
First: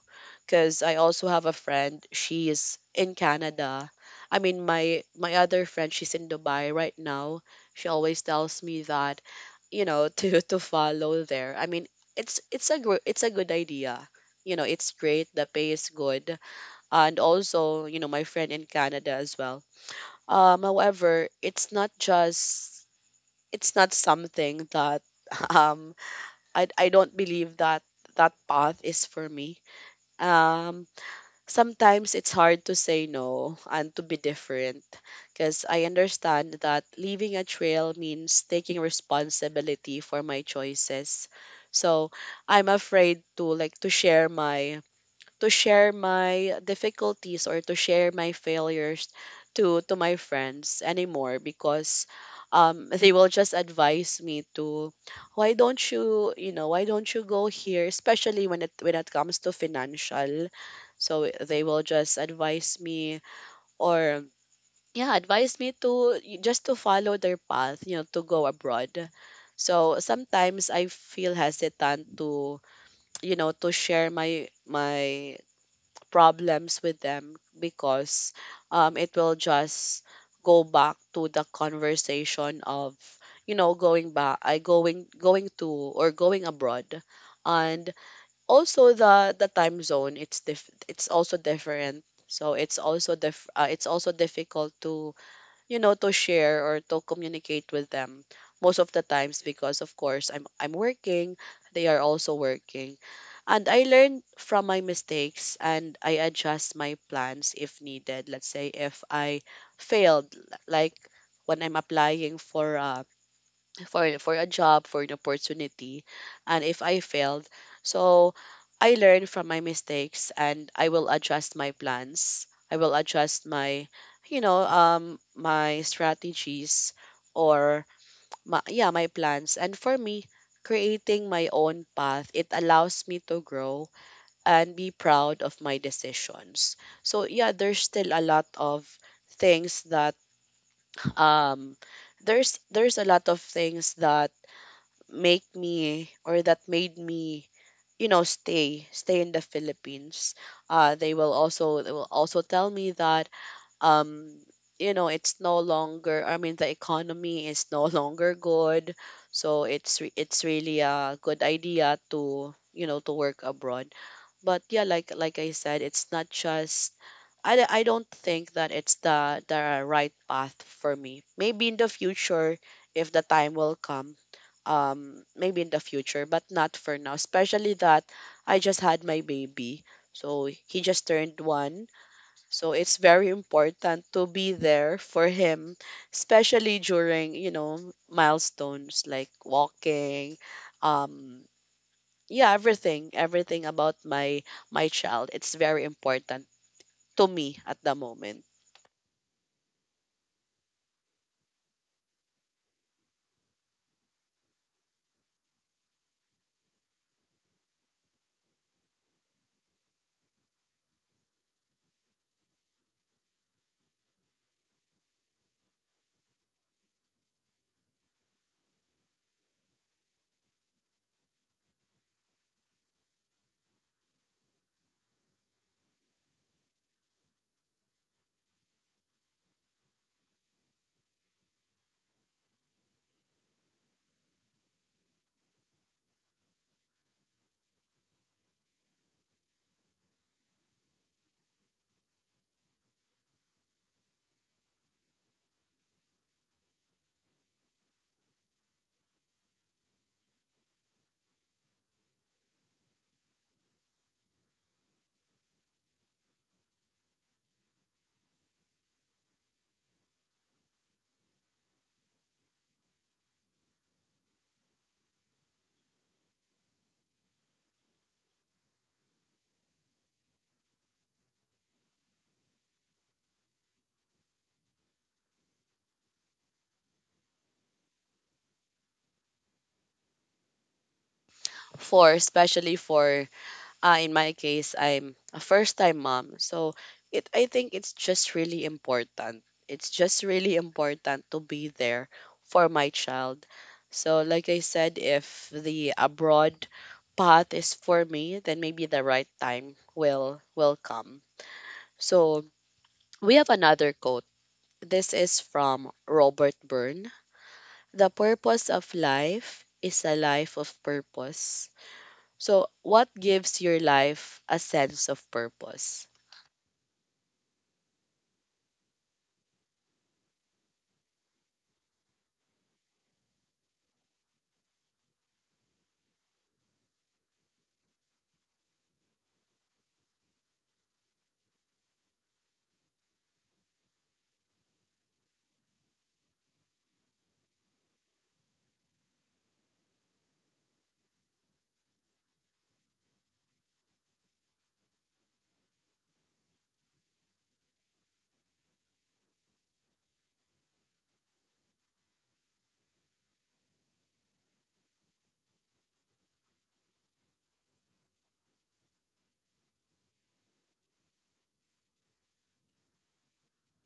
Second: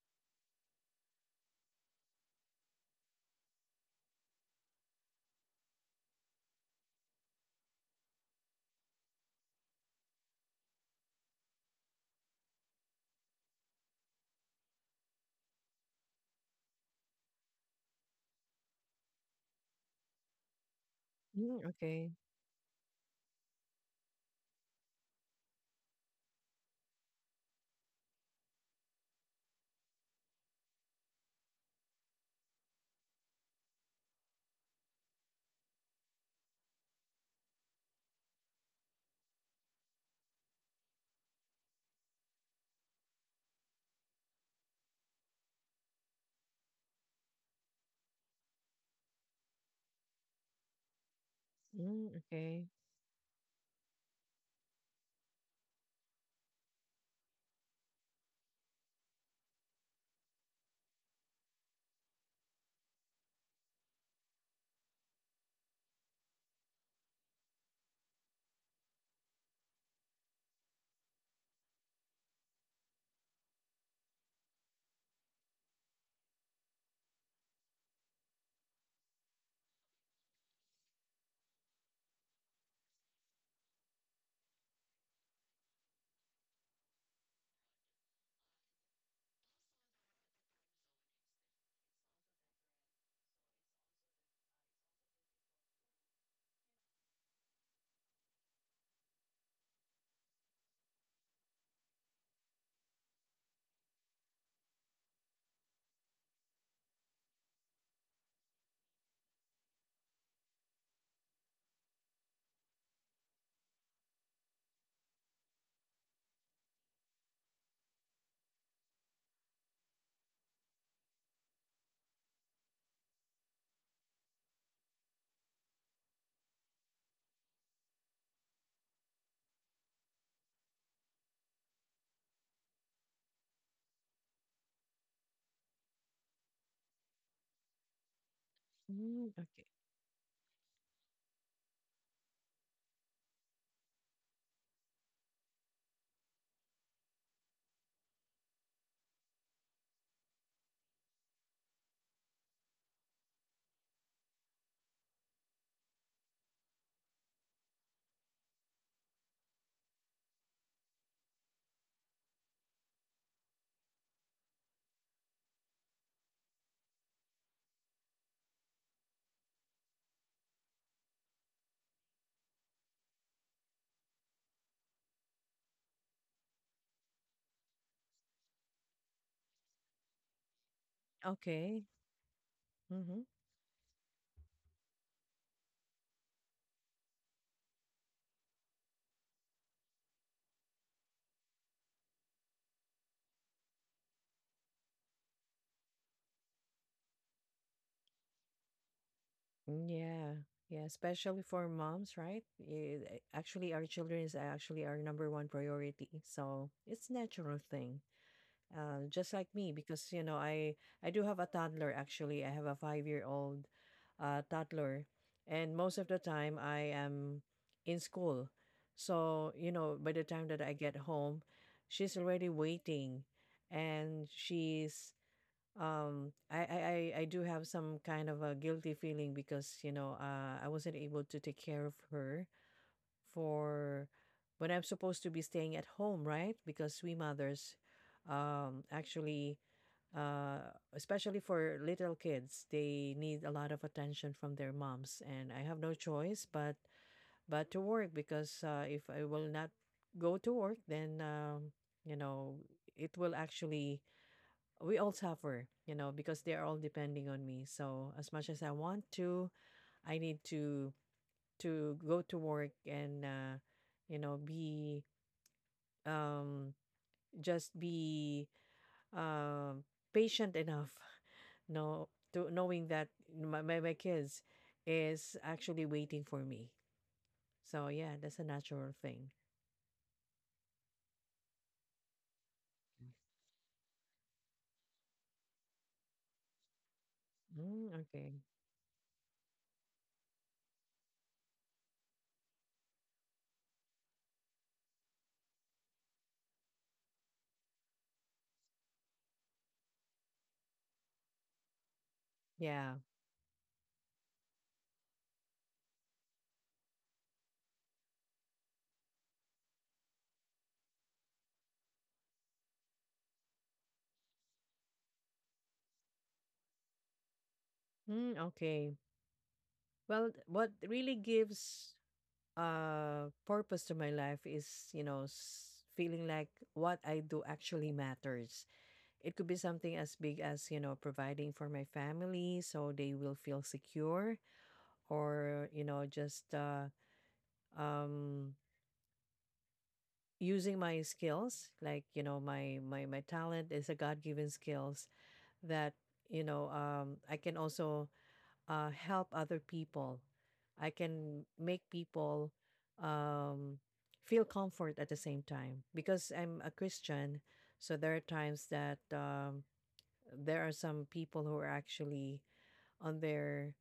Speaker 1: Because I also have a friend, she is in Canada. I mean, my other friend, she's in Dubai right now. She always tells me that, you know, to follow there. I mean, it's a good idea. You know, it's great. The pay is good. And also, you know, my friend in Canada as well. However,
Speaker 2: Mm,
Speaker 1: it's not
Speaker 2: okay.
Speaker 1: just, it's not something that um I don't believe that that path is for me. Um, sometimes it's hard to say no and to be different, because I understand that leaving a trail means taking responsibility for my choices. So I'm afraid to, like, to share my difficulties, or to share my failures to my friends anymore, because
Speaker 2: Mm, okay.
Speaker 1: they will just advise me to, why don't you, you know, why don't you go here, especially when it comes to financial. So they will just advise me, or yeah, advise me to just to follow their path, you know, to go abroad. So sometimes I feel hesitant to, you know, to share my my problems with them, because it will just go back to the conversation of, you know, going back I going going to, or going abroad. And also the time zone, it's it's also different, so it's also it's also difficult to, you know, to share or to communicate with them most of the times, because of course I'm working, they are also working. And I learn from my mistakes and I adjust my plans if needed. Let's say if I failed, like when I'm applying for a job, for an opportunity, and if I failed, so I learn from my mistakes and I will adjust my plans. I will adjust my, you know, my strategies, or my, yeah, my plans. And for me, creating my own path, it allows me to grow and be proud of my decisions. So yeah, there's still a lot of
Speaker 2: Mm, okay.
Speaker 1: things that um there's a lot of things that make me, or that made me, you know, stay in the Philippines. They will also, they will also tell me that um you know, it's no longer, I mean, the economy is no longer good, so it's really a good idea to, you know, to work abroad. But yeah, like I said, it's not just, I don't think that it's the right path for me. Maybe in the future, if the time will come, maybe in the future, but not for now, especially that I just had my baby, so he just turned
Speaker 2: Okay.
Speaker 1: one. So it's
Speaker 2: Mm-hmm.
Speaker 1: very important to be there for him, especially during, you know, milestones like walking. um yeah, everything about my my child, it's very important to me at the moment.
Speaker 2: Mm. Yeah, yeah, especially for moms, right? Yeah, actually, our children is actually our number one priority, so it's natural thing. Just like me, because you know, I do have a toddler. Actually, I have a 5-year-old old, toddler, and most of the time I am in school. So you know, by the time that I get home, she's already waiting, and she's um, I, I, I do have some kind of a guilty feeling because, I wasn't able to take care of her for when I'm supposed to be staying at home, right? Because we mothers, actually, especially for little kids, they need a lot of attention from their moms, and I have no choice but to work because if I will not go to work, then you know, it will actually we all suffer, because they are all depending on me. So as much as I want to, I need to go to work and be um just be um patient enough, no, to knowing that my kids is actually waiting for me. So yeah, that's a natural thing.
Speaker 1: For especially for in my case, I'm a first time mom. So it I think
Speaker 2: Mm,
Speaker 1: it's
Speaker 2: okay.
Speaker 1: just really important. It's just really important to be there for my child. So like I said, if the abroad path is for me, then maybe the right time will come. So
Speaker 2: Yeah.
Speaker 1: we have another quote. This is from Robert Byrne. The purpose of life is a life of purpose. So, what gives your life a sense of purpose?
Speaker 2: Mm, okay. Well, what really gives purpose to my life is feeling like what I do actually matters. It could be something as big as providing for my family so they will feel secure, or just um using my skills, like my talent is a god-given skills that I can also help other people. I can make people um, feel comfort at the same time because I'm a Christian. So there are times that there are some people who are actually on their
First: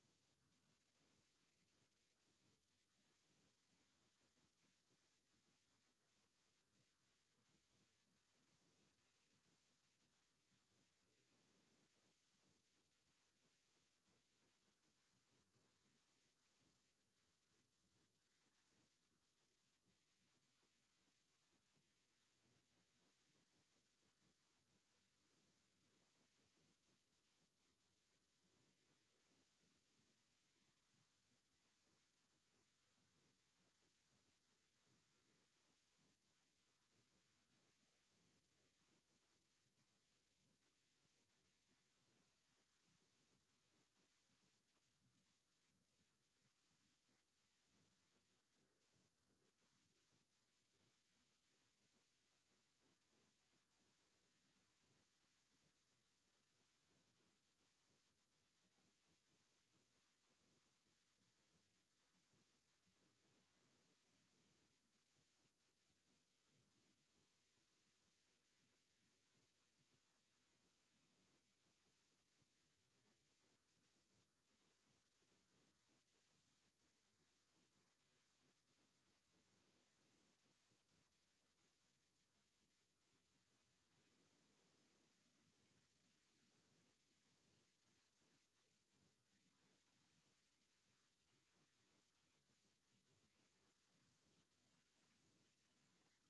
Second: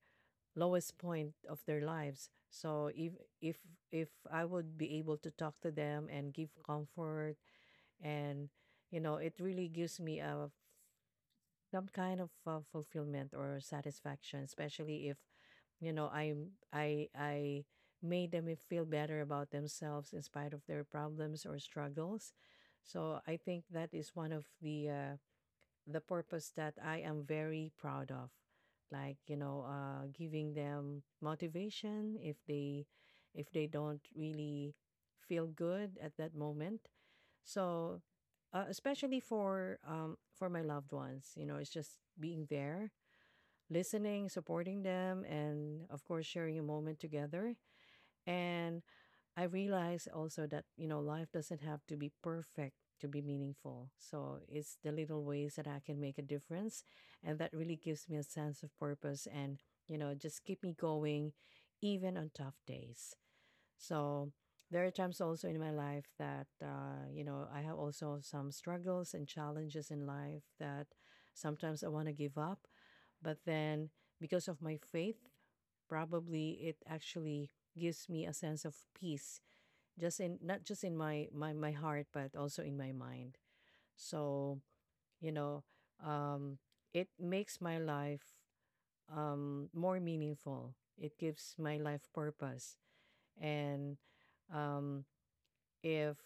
Speaker 2: lowest point of their lives. So if if I would be able to talk to them and give comfort, and it really gives me a some kind of fulfillment or satisfaction, especially if you know i I made them feel better about themselves in spite of their problems or struggles. So I think that is one of the purpose that I am very proud of, like giving them motivation if they don't really feel good at that moment. So especially for my loved ones, it's just being there, listening, supporting them, and of course, sharing a moment together. And I realized also that, life doesn't have to be perfect to be meaningful. So it's the little ways that I can make a difference. And that really gives me a sense of purpose and, just keep me going even on tough days. So there are times also in my life that, I have also some struggles and challenges in life that sometimes I want to give up. But then because of my faith, probably it actually gives me a sense of peace, just in not just in my heart, but also in my mind. So, you know, um, it makes my life more meaningful. It gives my life purpose. And um, if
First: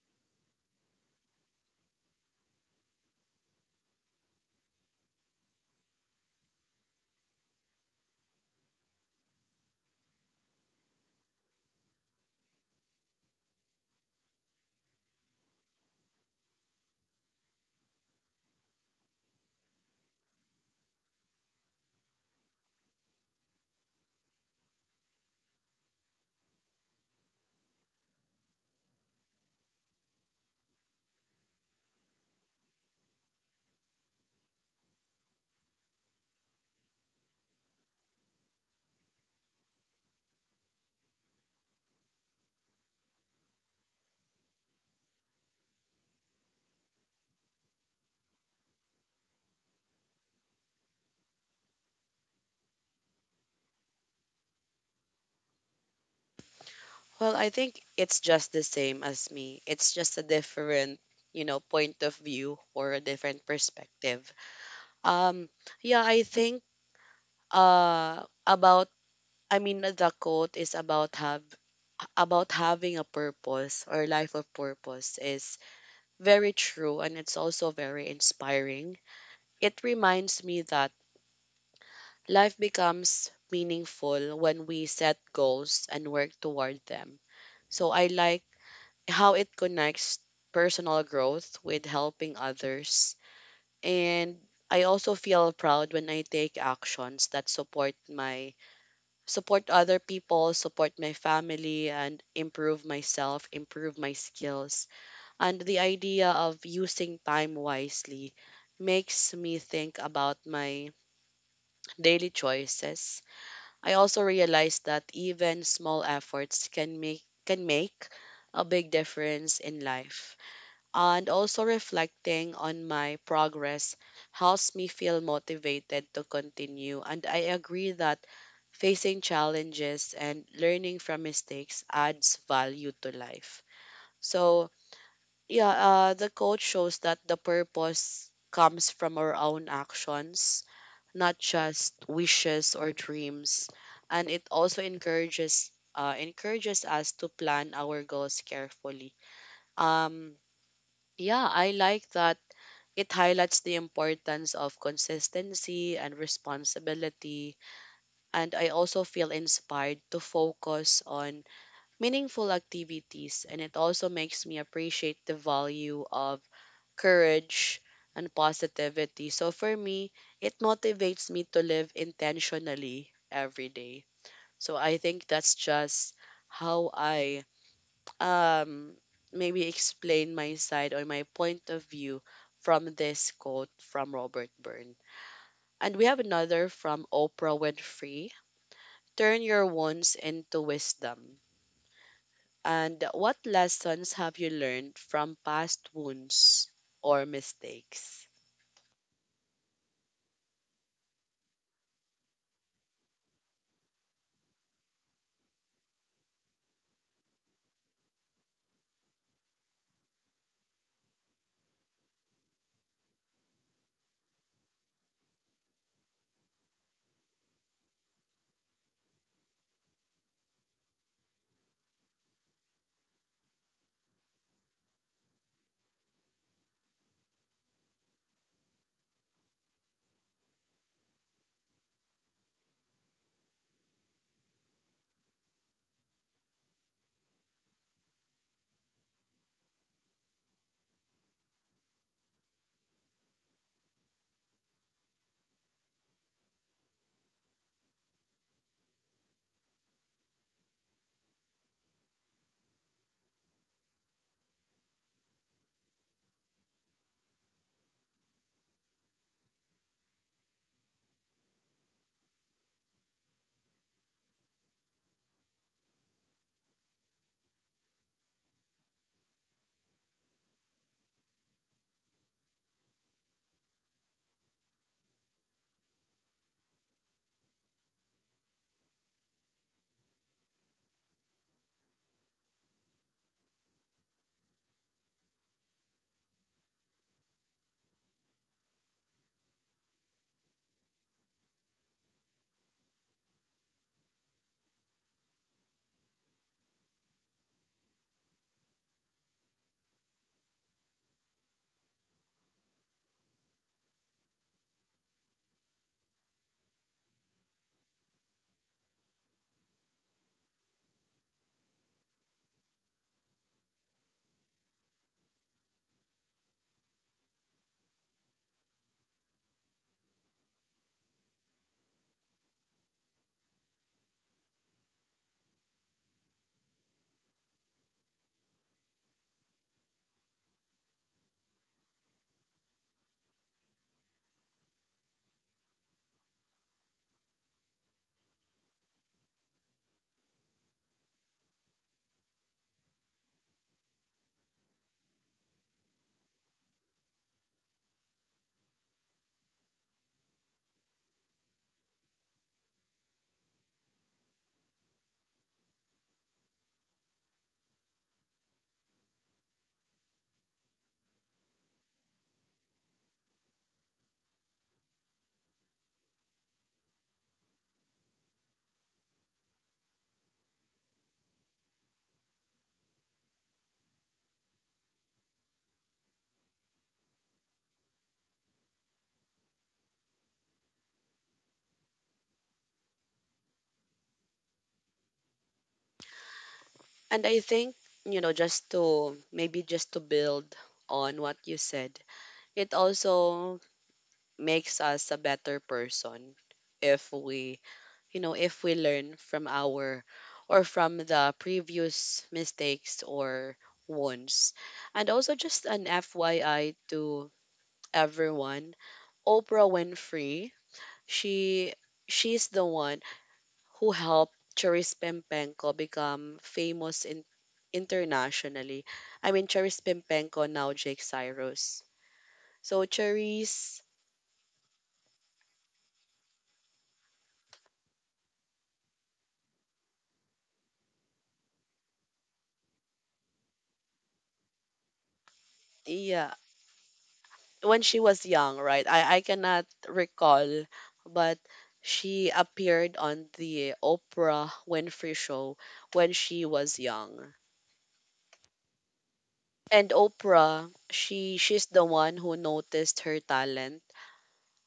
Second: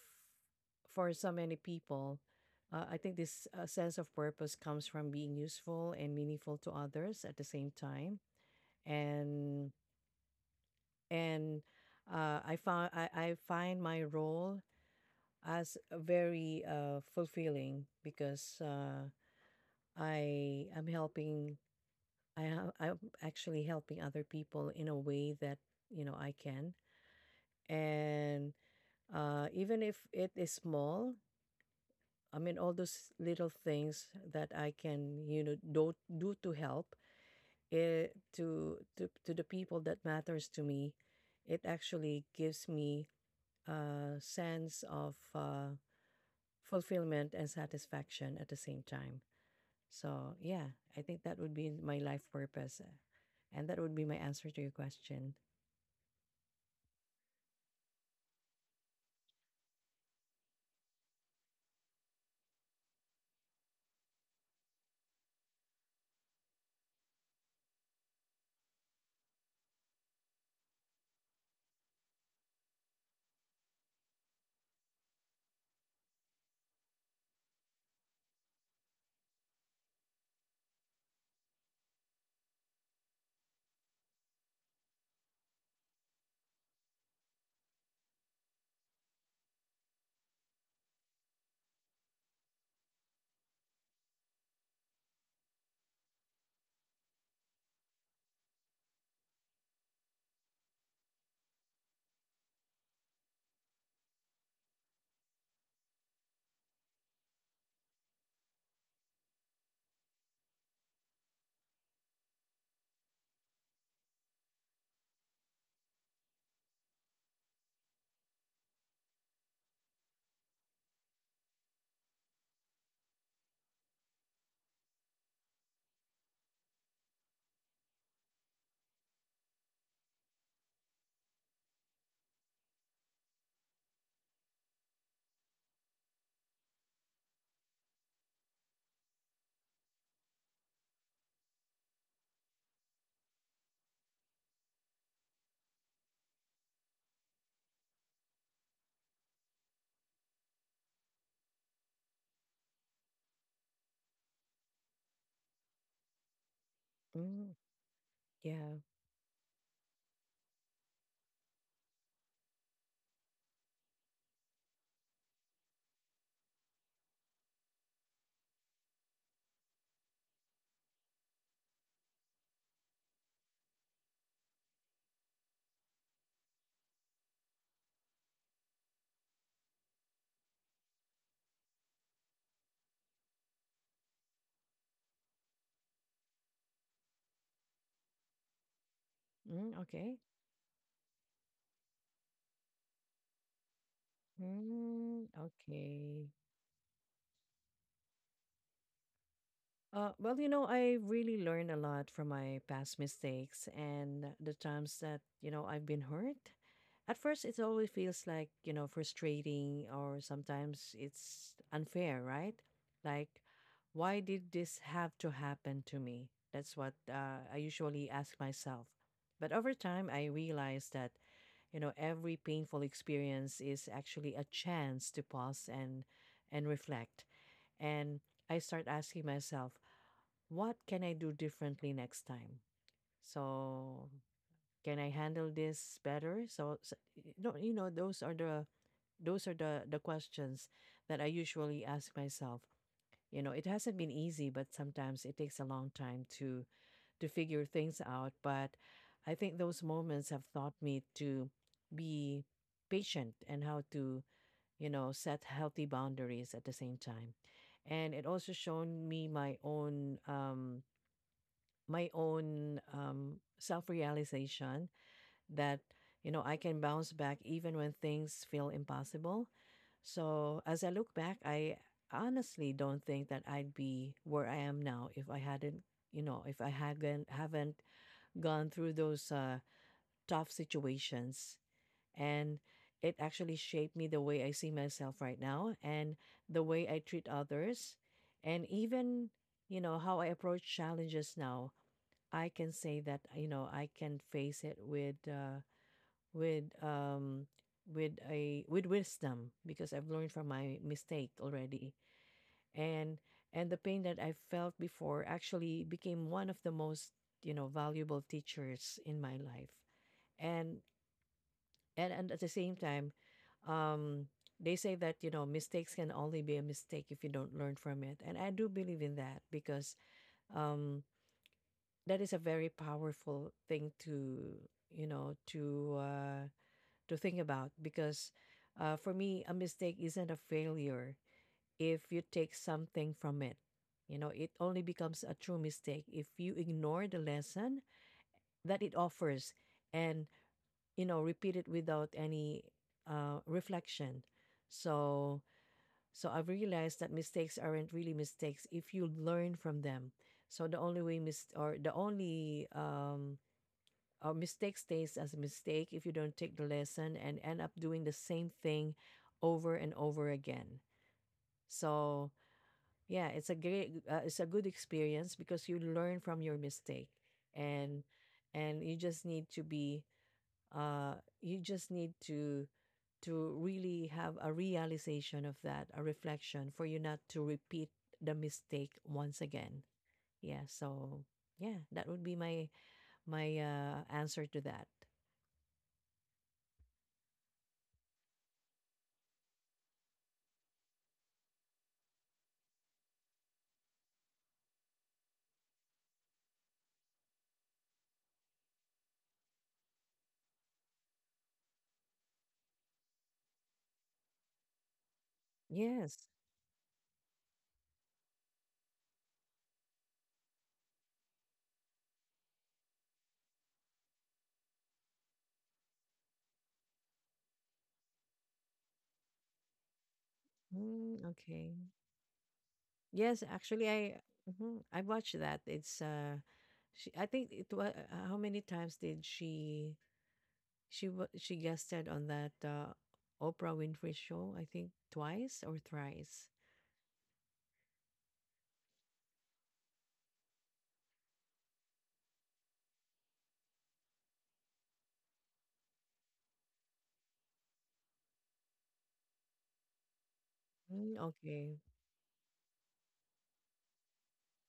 Speaker 2: for so many people, I think this sense of purpose comes from being useful and meaningful to others at the same time. And and I find my role as very fulfilling because I am helping. I'm actually helping other people in a way that I can, and even if it is small, I mean, all those little things that I can, do to help to the people that matters to me. It actually gives me a sense of fulfillment and satisfaction at the same time. So yeah, I think that would be my life purpose, and that would be my answer to your question.
Speaker 1: Well, I think it's just the same as me. It's just a different, you know, point of view, or a different perspective. Um, yeah, I think about I mean, the quote is about have about having a purpose, or life of purpose, is very true, and it's also very inspiring. It reminds me that life becomes meaningful when we set goals and work toward them. So I like how it connects personal growth with helping others. And I also feel proud when I take actions that support my support other people, support my family, and improve myself, improve my skills. And the idea of using time wisely makes me think about my daily choices. I also realize that even small efforts can make a big difference in life. And also reflecting on my progress helps me feel motivated to continue. And I agree that facing challenges and learning from mistakes adds value to life. So, yeah, the coach shows that the purpose comes from our own actions, not just wishes or dreams. And it also encourages encourages us to plan our goals carefully. Um, yeah, I like that it highlights the importance of consistency and
Speaker 2: Mm,
Speaker 1: responsibility, and I
Speaker 2: yeah.
Speaker 1: also feel inspired to focus on meaningful activities. And it also makes me appreciate the value of courage and positivity. So for me, it motivates me to live intentionally every day. So I think that's just how I, um, maybe explain my side or my point of view from this quote from Robert Byrne. And we have another from Oprah Winfrey. Turn your
Speaker 2: Mm, okay.
Speaker 1: wounds into wisdom. And what lessons have you learned
Speaker 2: Mm,
Speaker 1: from past
Speaker 2: okay.
Speaker 1: wounds or mistakes?
Speaker 2: Well, I really learned a lot from my past mistakes and the times that, I've been hurt. At first, it always feels like, frustrating or sometimes it's unfair, right? Like, why did this have to happen to me? That's what I usually ask myself. But over time, I realized that, you know, every painful experience is actually a chance to pause and reflect. And I start asking myself, what can I do differently next time? So can I handle this better? So no, you know, those are the questions that I usually ask myself. You know, it hasn't been easy, but sometimes it takes a long time to figure things out. But I think those moments have taught me to be patient and how to, you know, set healthy boundaries at the same time. And it also shown me my own self realization that, you know, I can bounce back even when things feel impossible. So as I look back, I honestly don't think that I'd be where I am now if I hadn't, you know, if I hadn't haven't gone through those tough situations. And it actually shaped me the way I see myself right now and the way I treat others and even, you know, how I approach challenges now I can say that you know I can face it with um with wisdom because I've learned from my mistake already and and the pain that I felt before actually became one of the most you know valuable teachers in my life and and at the same time um they say that you know mistakes can only be a mistake if you don't learn from it, and I do believe in that because um that is a very powerful thing to you know to think about because for me a mistake isn't a failure if you take something from it. You know, it only becomes a true mistake if you ignore the lesson that it offers and you know repeat it without any reflection. So so I've realized that mistakes aren't really mistakes if you learn from them. So the only way mis- or the only a mistake stays as a mistake if you don't take the lesson and end up doing the same thing over and over again. So yeah, it's a great, it's a good experience because you learn from your mistake, and and you just need to be, uh, you just need to really have a realization of that, a reflection for you not to repeat the mistake once again. Yeah. So yeah, that would be my answer to that.
Speaker 1: And I think, you know, just to build on what you said, it also makes us a better person if we you know if we learn from our or from the previous mistakes or wounds. And also just an
Speaker 2: Yes.
Speaker 1: fyi to everyone, Oprah Winfrey, she she's the one who helped Charis Pempenko become famous in, internationally. I mean, Charis Pempenko, now Jake
Speaker 2: Mm, okay.
Speaker 1: Cyrus. So,
Speaker 2: Yes,
Speaker 1: Charis,
Speaker 2: actually, I mhm, I watched that. It's she. I think it was how many times did she guested on that Oprah Winfrey show? I think twice or
Speaker 1: yeah,
Speaker 2: thrice.
Speaker 1: when she was young, right? I cannot recall, but she appeared on the Oprah Winfrey show when she was young. And Oprah,
Speaker 2: Mm,
Speaker 1: she's
Speaker 2: okay.
Speaker 1: the one who noticed her talent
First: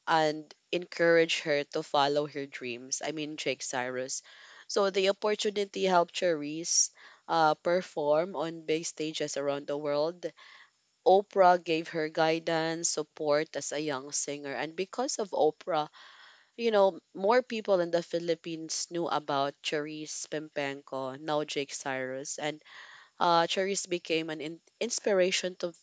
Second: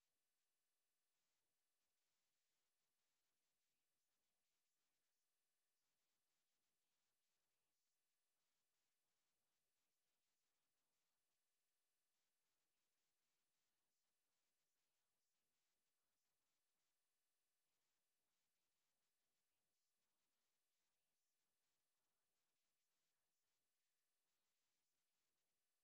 Speaker 1: and encouraged her to follow her dreams. I mean Jake Cyrus. So the opportunity helped Cherise perform on big stages around the world. Oprah gave her guidance, support as a young singer, and because of Oprah, you know, more people in the Philippines knew about Charisse Pimpenko, now Jake Cyrus, and Charisse became an inspiration to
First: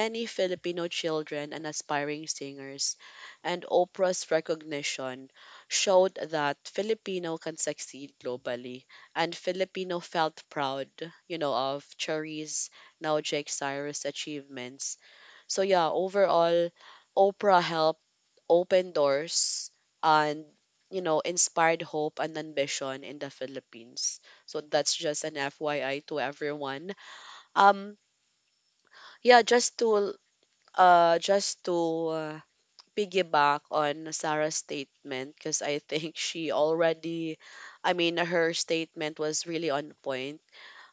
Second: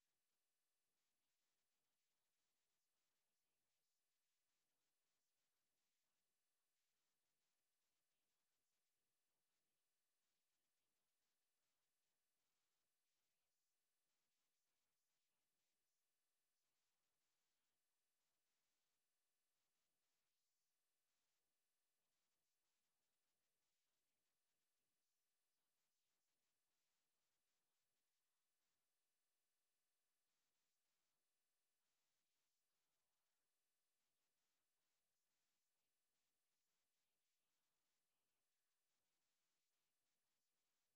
Speaker 1: many Filipino children and aspiring singers. And Oprah's recognition showed that Filipino can succeed globally, and Filipino felt proud, you know, of Charisse, now Jake Cyrus' achievements. So yeah, overall, Oprah helped open doors and, you know, inspired hope and ambition in the Philippines. So that's just an FYI to everyone. Um, yeah, just to piggyback on Sarah's statement because I think she already, I mean, her statement was really on point.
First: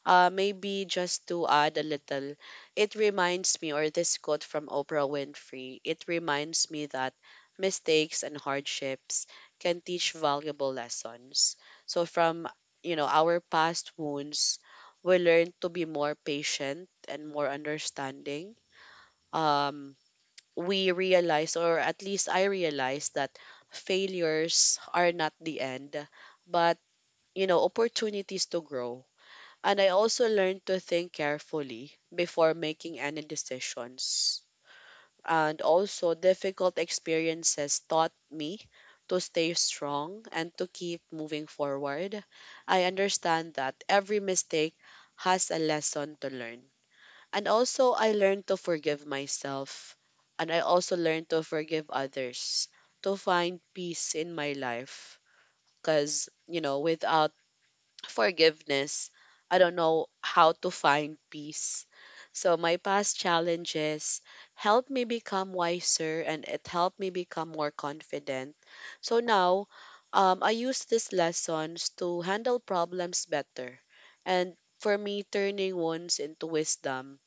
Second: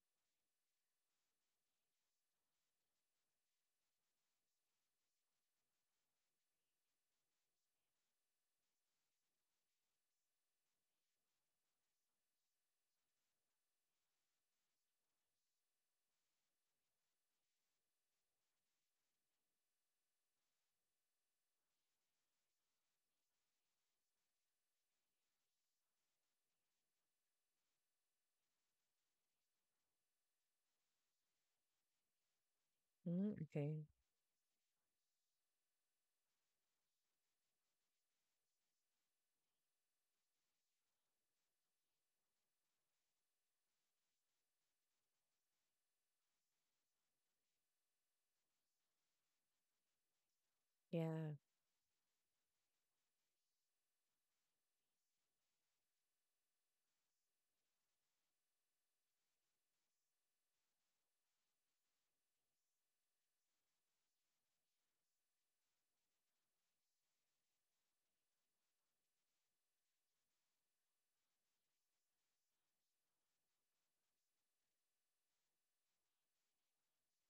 Speaker 1: Maybe just to add a little, it reminds me, or this quote from Oprah Winfrey, it reminds me that mistakes and hardships can teach valuable lessons. So from, you know, our past wounds, we learn to be more patient and more understanding. Um, we realize, or at least I realize, that failures are not the end, but, you know, opportunities to grow. And I also learned to think carefully before making any
Speaker 2: Mm, okay.
Speaker 1: decisions. And also, difficult experiences taught me to stay strong and to keep moving forward. I understand that every mistake has a lesson to learn. And also, I learned to forgive myself. And I also learned
Speaker 2: Yeah.
Speaker 1: to forgive others, to find peace in my life. Because, you know, without forgiveness, I don't know how to find peace. So my past challenges helped me become wiser and it helped me become more confident. So now I use these lessons to handle problems better. And for me, turning wounds into wisdom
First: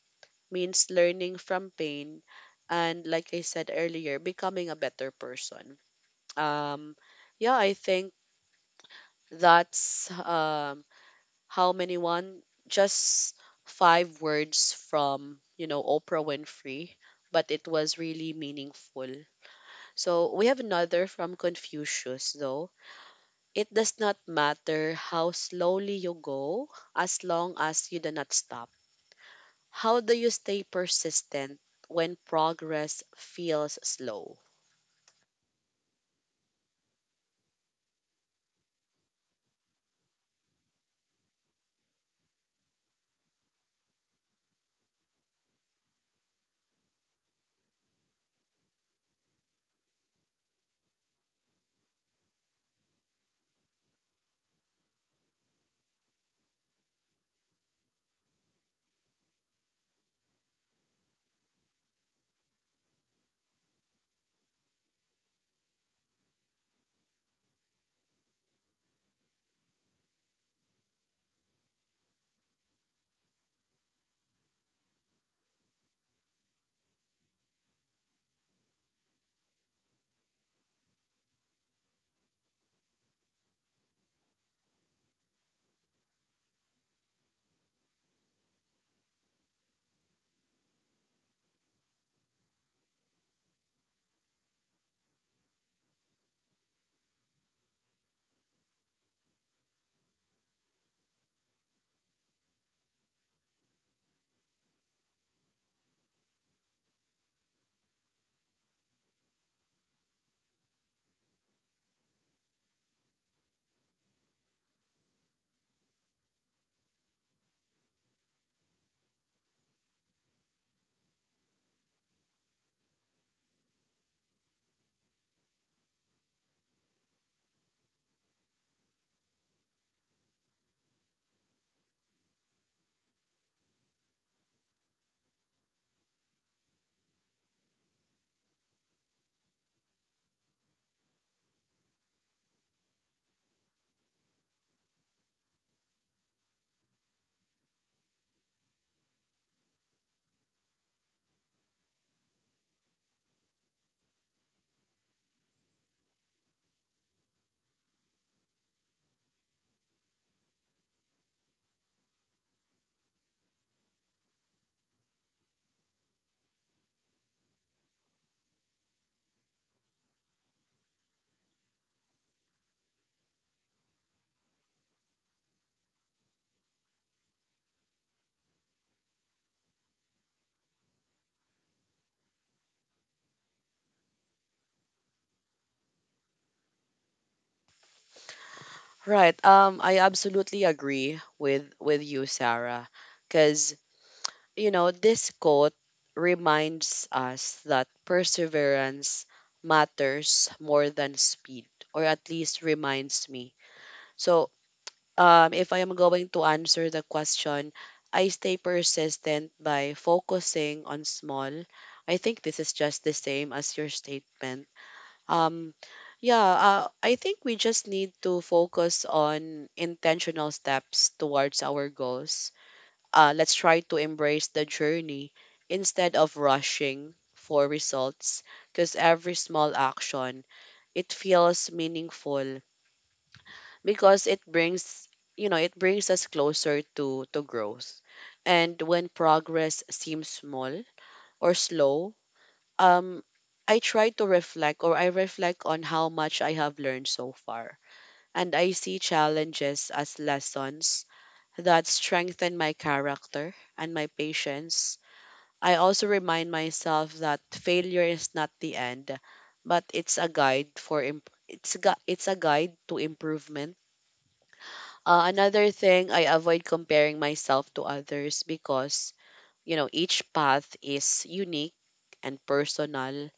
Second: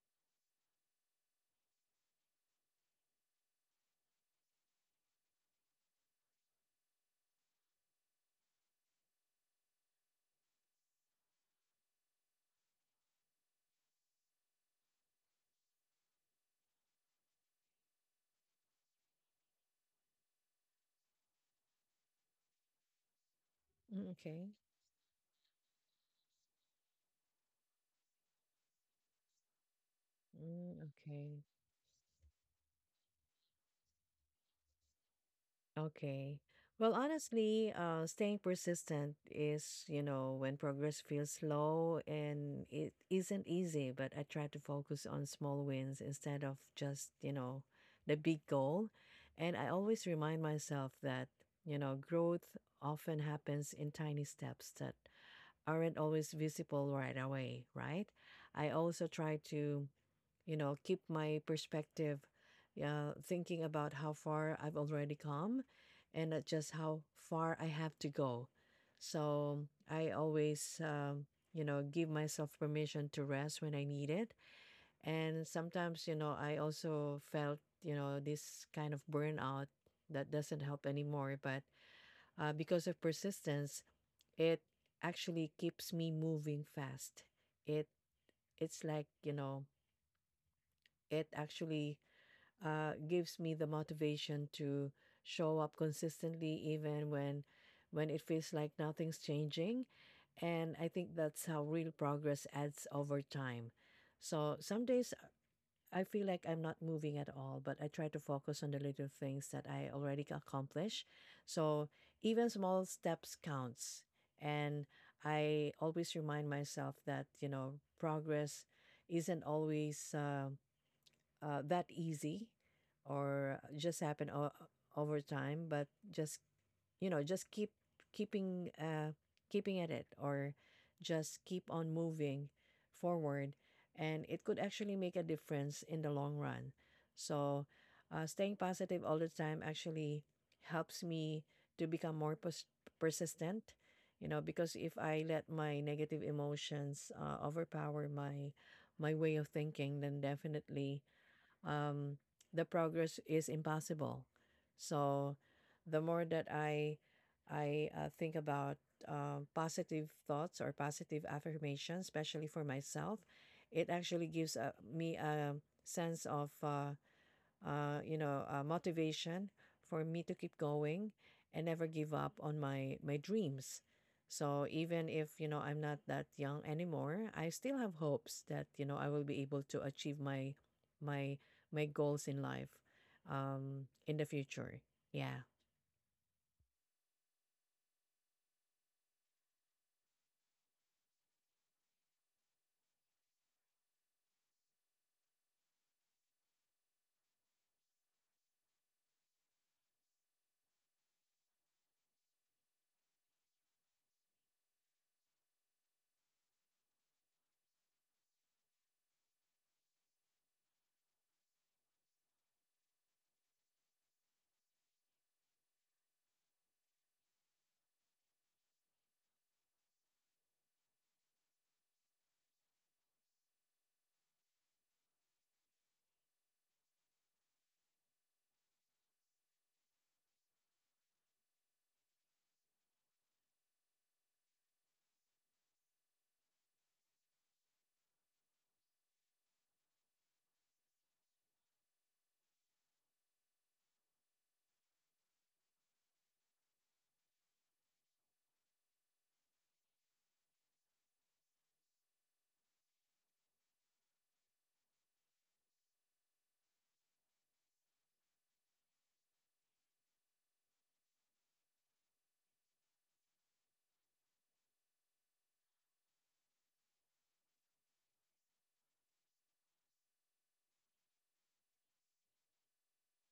Speaker 1: means learning from pain and, like I said earlier, becoming a better person. Um, yeah, I think that's how many one just five words from, you know, Oprah Winfrey, but it was really meaningful. So we have another from Confucius, though. It does
Speaker 2: Mm,
Speaker 1: not
Speaker 2: okay.
Speaker 1: matter how slowly you go as long as you do not stop. How do you stay
Speaker 2: Mm, okay.
Speaker 1: persistent when progress feels slow?
Speaker 2: Okay. Well, honestly, staying persistent is, you know, when progress feels slow and it isn't easy, but I try to focus on small wins instead of just, you know, the big goal. And I always remind myself that, you know, growth often happens in tiny steps that aren't always visible right away, right? I also try to you know, keep my perspective, yeah, thinking about how far I've already come and just how far I have to go. So I always, you know, give myself permission to rest when I need it. And sometimes, you know, I also felt, you know, this kind of burnout that doesn't help anymore. But because of persistence, it actually keeps me moving fast. It it's like you know, it actually gives me the motivation to show up consistently even when it feels like nothing's changing, and I think that's how real progress adds over time. So some days I feel like I'm not moving at all, but I try to focus on the little things that I already accomplished. So even small steps counts. And I always remind myself that you know progress isn't always that easy or just happen over time, but just you know just keeping uh, keeping at it, or just keep on moving forward, and it could actually make a difference in the long run. So staying positive all the time actually helps me to become persistent, you know, because if I let my negative emotions overpower my way of thinking, then definitely um, the progress is impossible. So the more that I think about positive thoughts or positive affirmations, especially for myself, it actually gives me a sense of you know, motivation for me to keep going and never give up on my dreams. So even if you know I'm not that young anymore, I still have hopes that you know I will be able to achieve my my goals in life in the future. Yeah.
Speaker 1: Right. I absolutely agree with you, Sarah, because, you know, this quote reminds us that perseverance matters more than speed, or at least reminds me. So, if I am going to answer the question, I stay persistent by focusing on small. I think this is just the same as your statement. Um, yeah, I think we just need to focus on intentional steps towards our goals. Let's try to embrace the journey instead of rushing for results, because every small action, it feels meaningful because it brings us closer to growth. And when progress seems small or slow, um I try to reflect, or I reflect on how much I have learned so far. And I see challenges as lessons that strengthen my character and my patience. I also remind myself that failure is not the end, but it's a guide for imp- it's a gu- it's a guide to improvement. Another thing, I avoid comparing myself to others because, you know, each path is unique and personal.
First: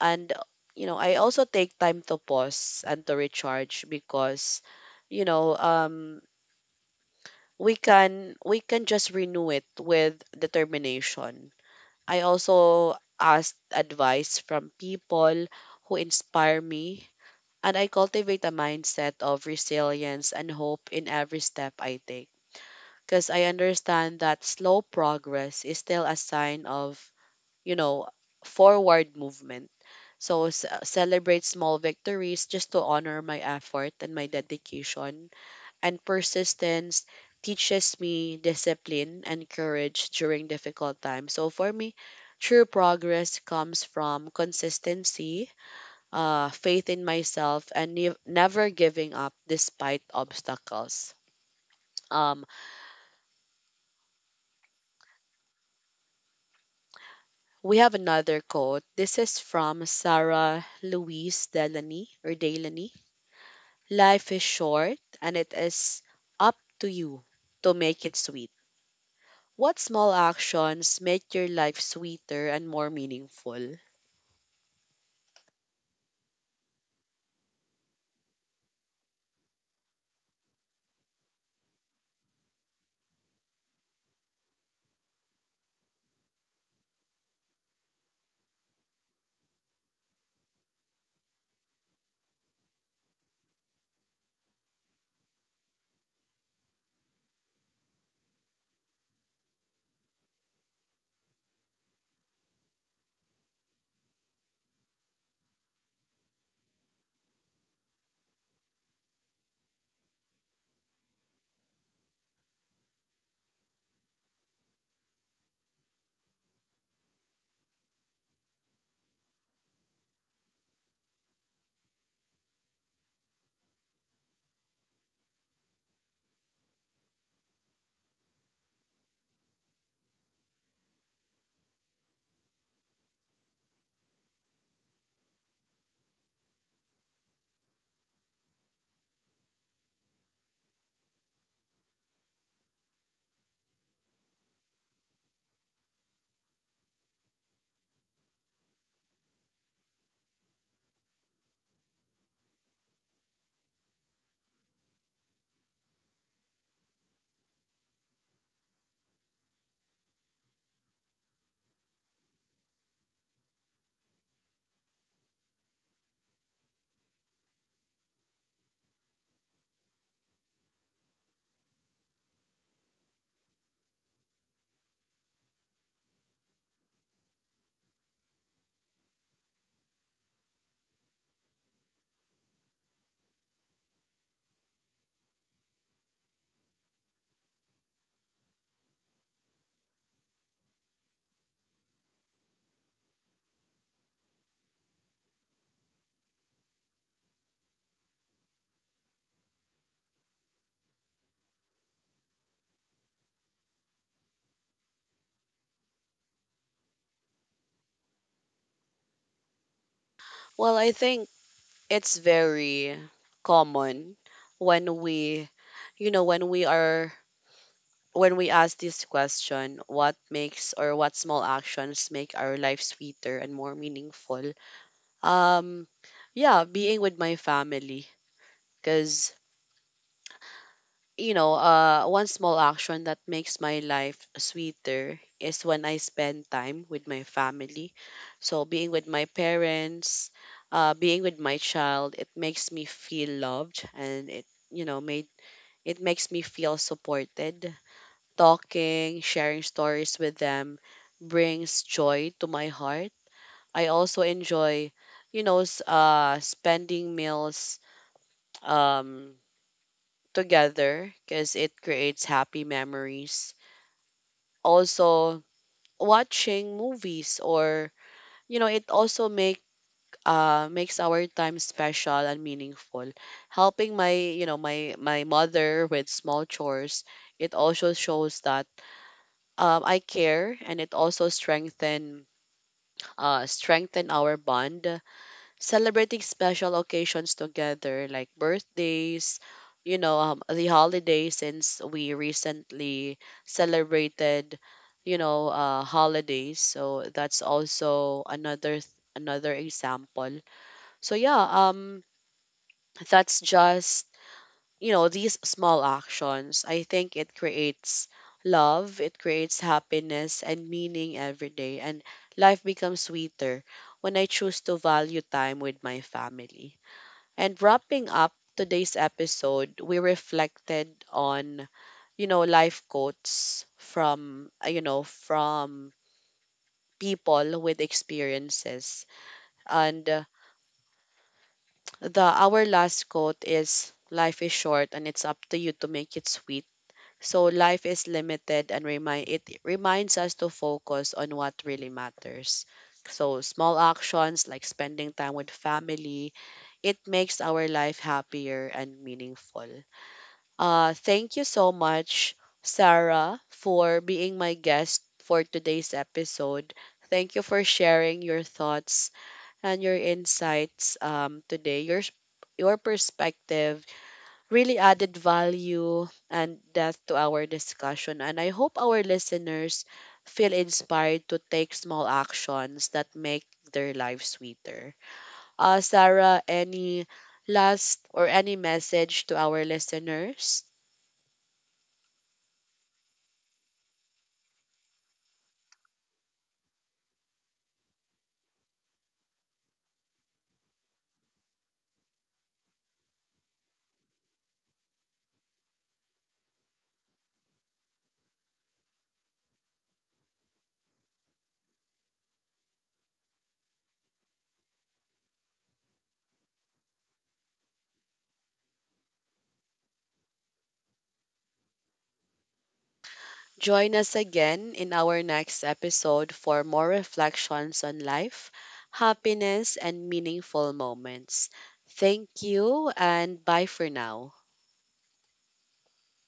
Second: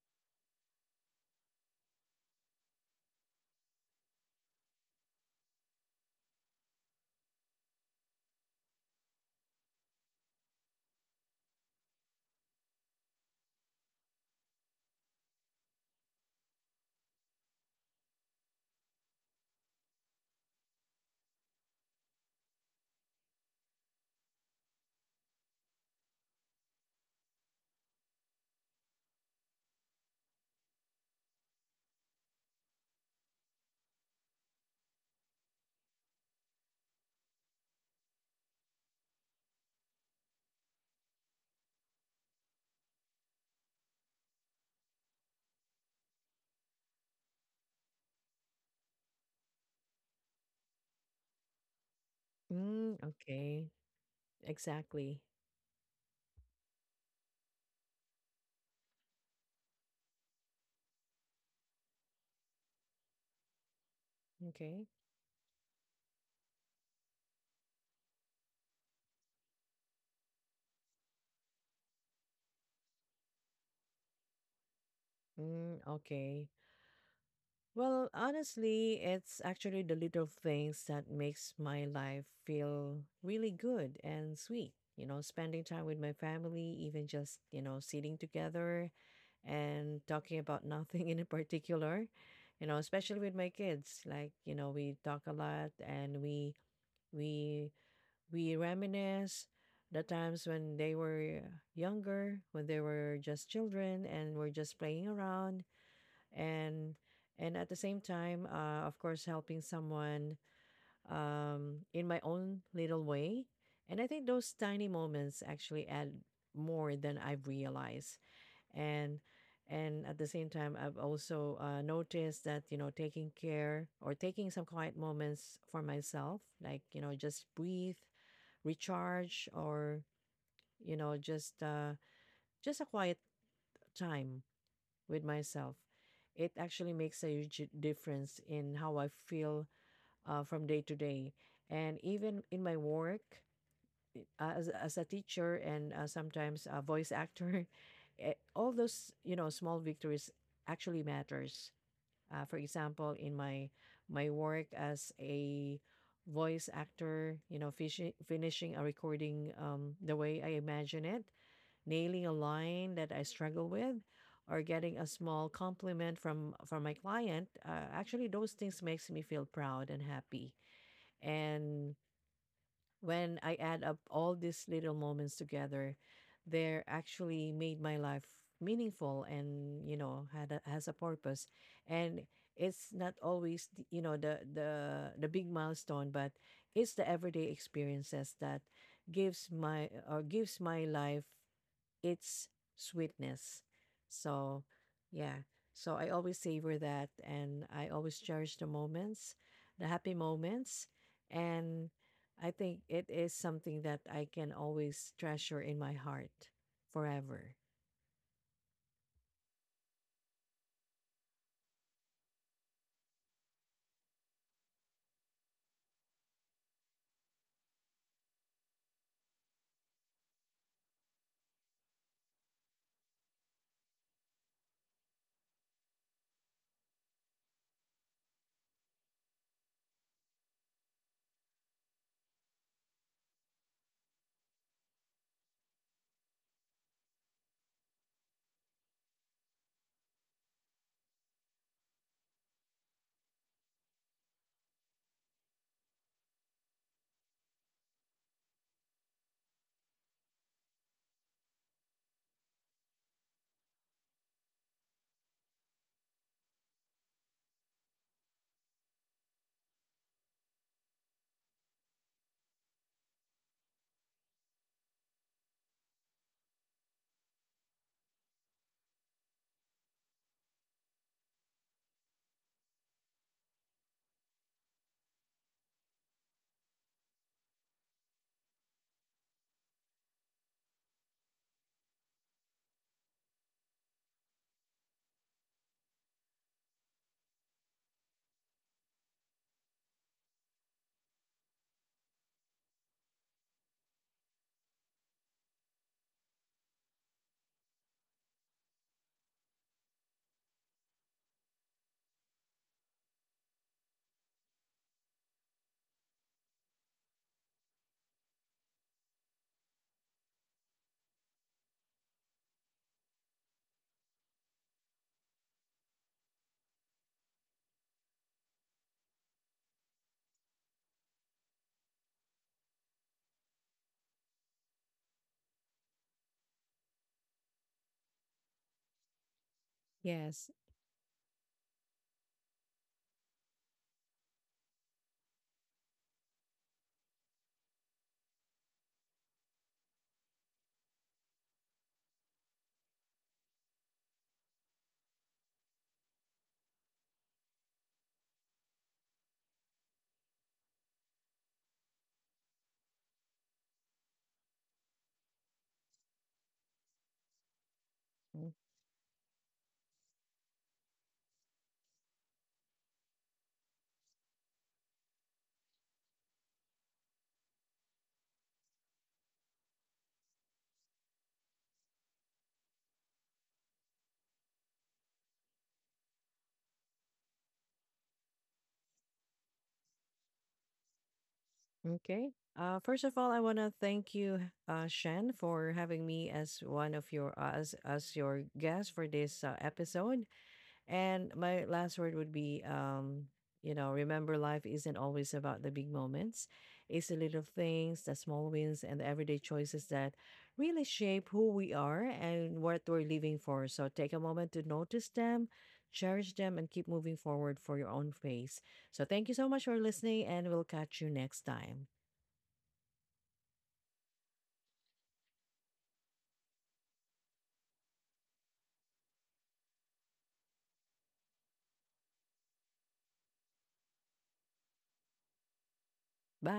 Speaker 1: And, you know, I also take time to pause and to recharge because, you know, we can just renew it with determination. I also asked advice from people who inspire me, and I cultivate a mindset of resilience and hope in every step I take. Because I understand that slow progress is still a sign of, you know, forward movement. So, celebrate small victories just to honor my effort and my dedication. And persistence teaches me discipline and courage during difficult times. So for me, true progress comes from consistency, faith in myself, and never giving up despite obstacles. Um,
Speaker 2: Mm, okay. Exactly.
Speaker 1: we have another quote. This is from Sarah Louise Delany or Delany. Life is
Speaker 2: Okay.
Speaker 1: short, and it is up to you to make it sweet. What small actions make your life sweeter and more meaningful?
Speaker 2: Mm, okay. Well, honestly, it's actually the little things that makes my life feel really good and sweet. You know, spending time with my family, even just, you know, sitting together and talking about nothing in particular, you know, especially with my kids. Like, you know, we talk a lot and we we reminisce the times when they were younger, when they were just children and we're just playing around and and at the same time of course helping someone in my own little way. And I think those tiny moments actually add more than I've realized. And and at the same time, I've also noticed that you know taking care or taking some quiet moments for myself, like you know just breathe, recharge, or you know just a quiet time with myself. It actually makes a huge difference in how I feel from day to day. And even in my work I- as a teacher and sometimes a voice actor, eh, all those, you know, small victories actually matters. For example, in my work as a voice actor, you know, finishing a recording the way I imagine it, nailing a line that I struggle with, or getting a small compliment from my client, actually those things makes me feel proud and happy. And when I add up all these little moments together, they're actually made my life meaningful, and you know had a, has a purpose. And it's not always you know the big milestone, but it's the everyday experiences that gives my or gives my life its sweetness. So, yeah. So I always savor that, and I always cherish the moments, the happy moments. And I think it is something that I can always treasure in my heart forever.
Speaker 1: Well, I think it's very common when we, you know, when we are, when we ask this question, what makes or what small actions make our life sweeter and more meaningful? Um, yeah, being with my family. Because, you know, one small action that makes my life sweeter is when I spend time with my family. So, being with my parents, being with my child, it makes me feel loved and it, you know, made it makes me feel supported. Talking, sharing stories with them brings joy to my heart. I also enjoy, you know, spending meals. Um, Together because it creates happy memories. Also, watching movies or, you know, it also makes our time special and meaningful. Helping my you know my my mother with small chores, it also shows that I care, and it also strengthen our bond. Celebrating special occasions together like birthdays, you know, the holidays, since we recently celebrated, you know, holidays, so that's also another example. So yeah, that's just, you know, these small actions, I think it creates love, it creates happiness and meaning every day. And life becomes sweeter when I choose to value time with my family. And wrapping up today's episode, we reflected on, you know, life quotes from, you know, from people with experiences. And
Speaker 2: Yes.
Speaker 1: the our last quote is, life is short and it's up to you to make it sweet. So life is limited, and remind it reminds us to focus on what really matters. So small actions like spending time with family, it makes our life happier and meaningful. Thank you so much, Sarah, for being my guest for today's episode. Thank you for sharing
Speaker 2: Mm,
Speaker 1: your thoughts and your insights today. Your perspective really added value and depth to our discussion, and I hope our listeners feel inspired to take small actions that make their lives sweeter. Sarah, any last or any message to our listeners?
Speaker 2: Okay. First of all, I want to thank you, Shen, for having me as one of your as your guest for this episode. And my last word would be, you know, remember life isn't always about the big moments. It's the little things, the small wins, and the everyday choices that really shape who we are and what we're living for. So take a moment to notice them, cherish them, and keep moving forward for your own pace. So thank you so much for listening, and we'll catch you next time.
Speaker 1: Join us again in our next episode for more reflections on life, happiness, and meaningful moments. Thank you, and bye for now.
Speaker 2: Bye.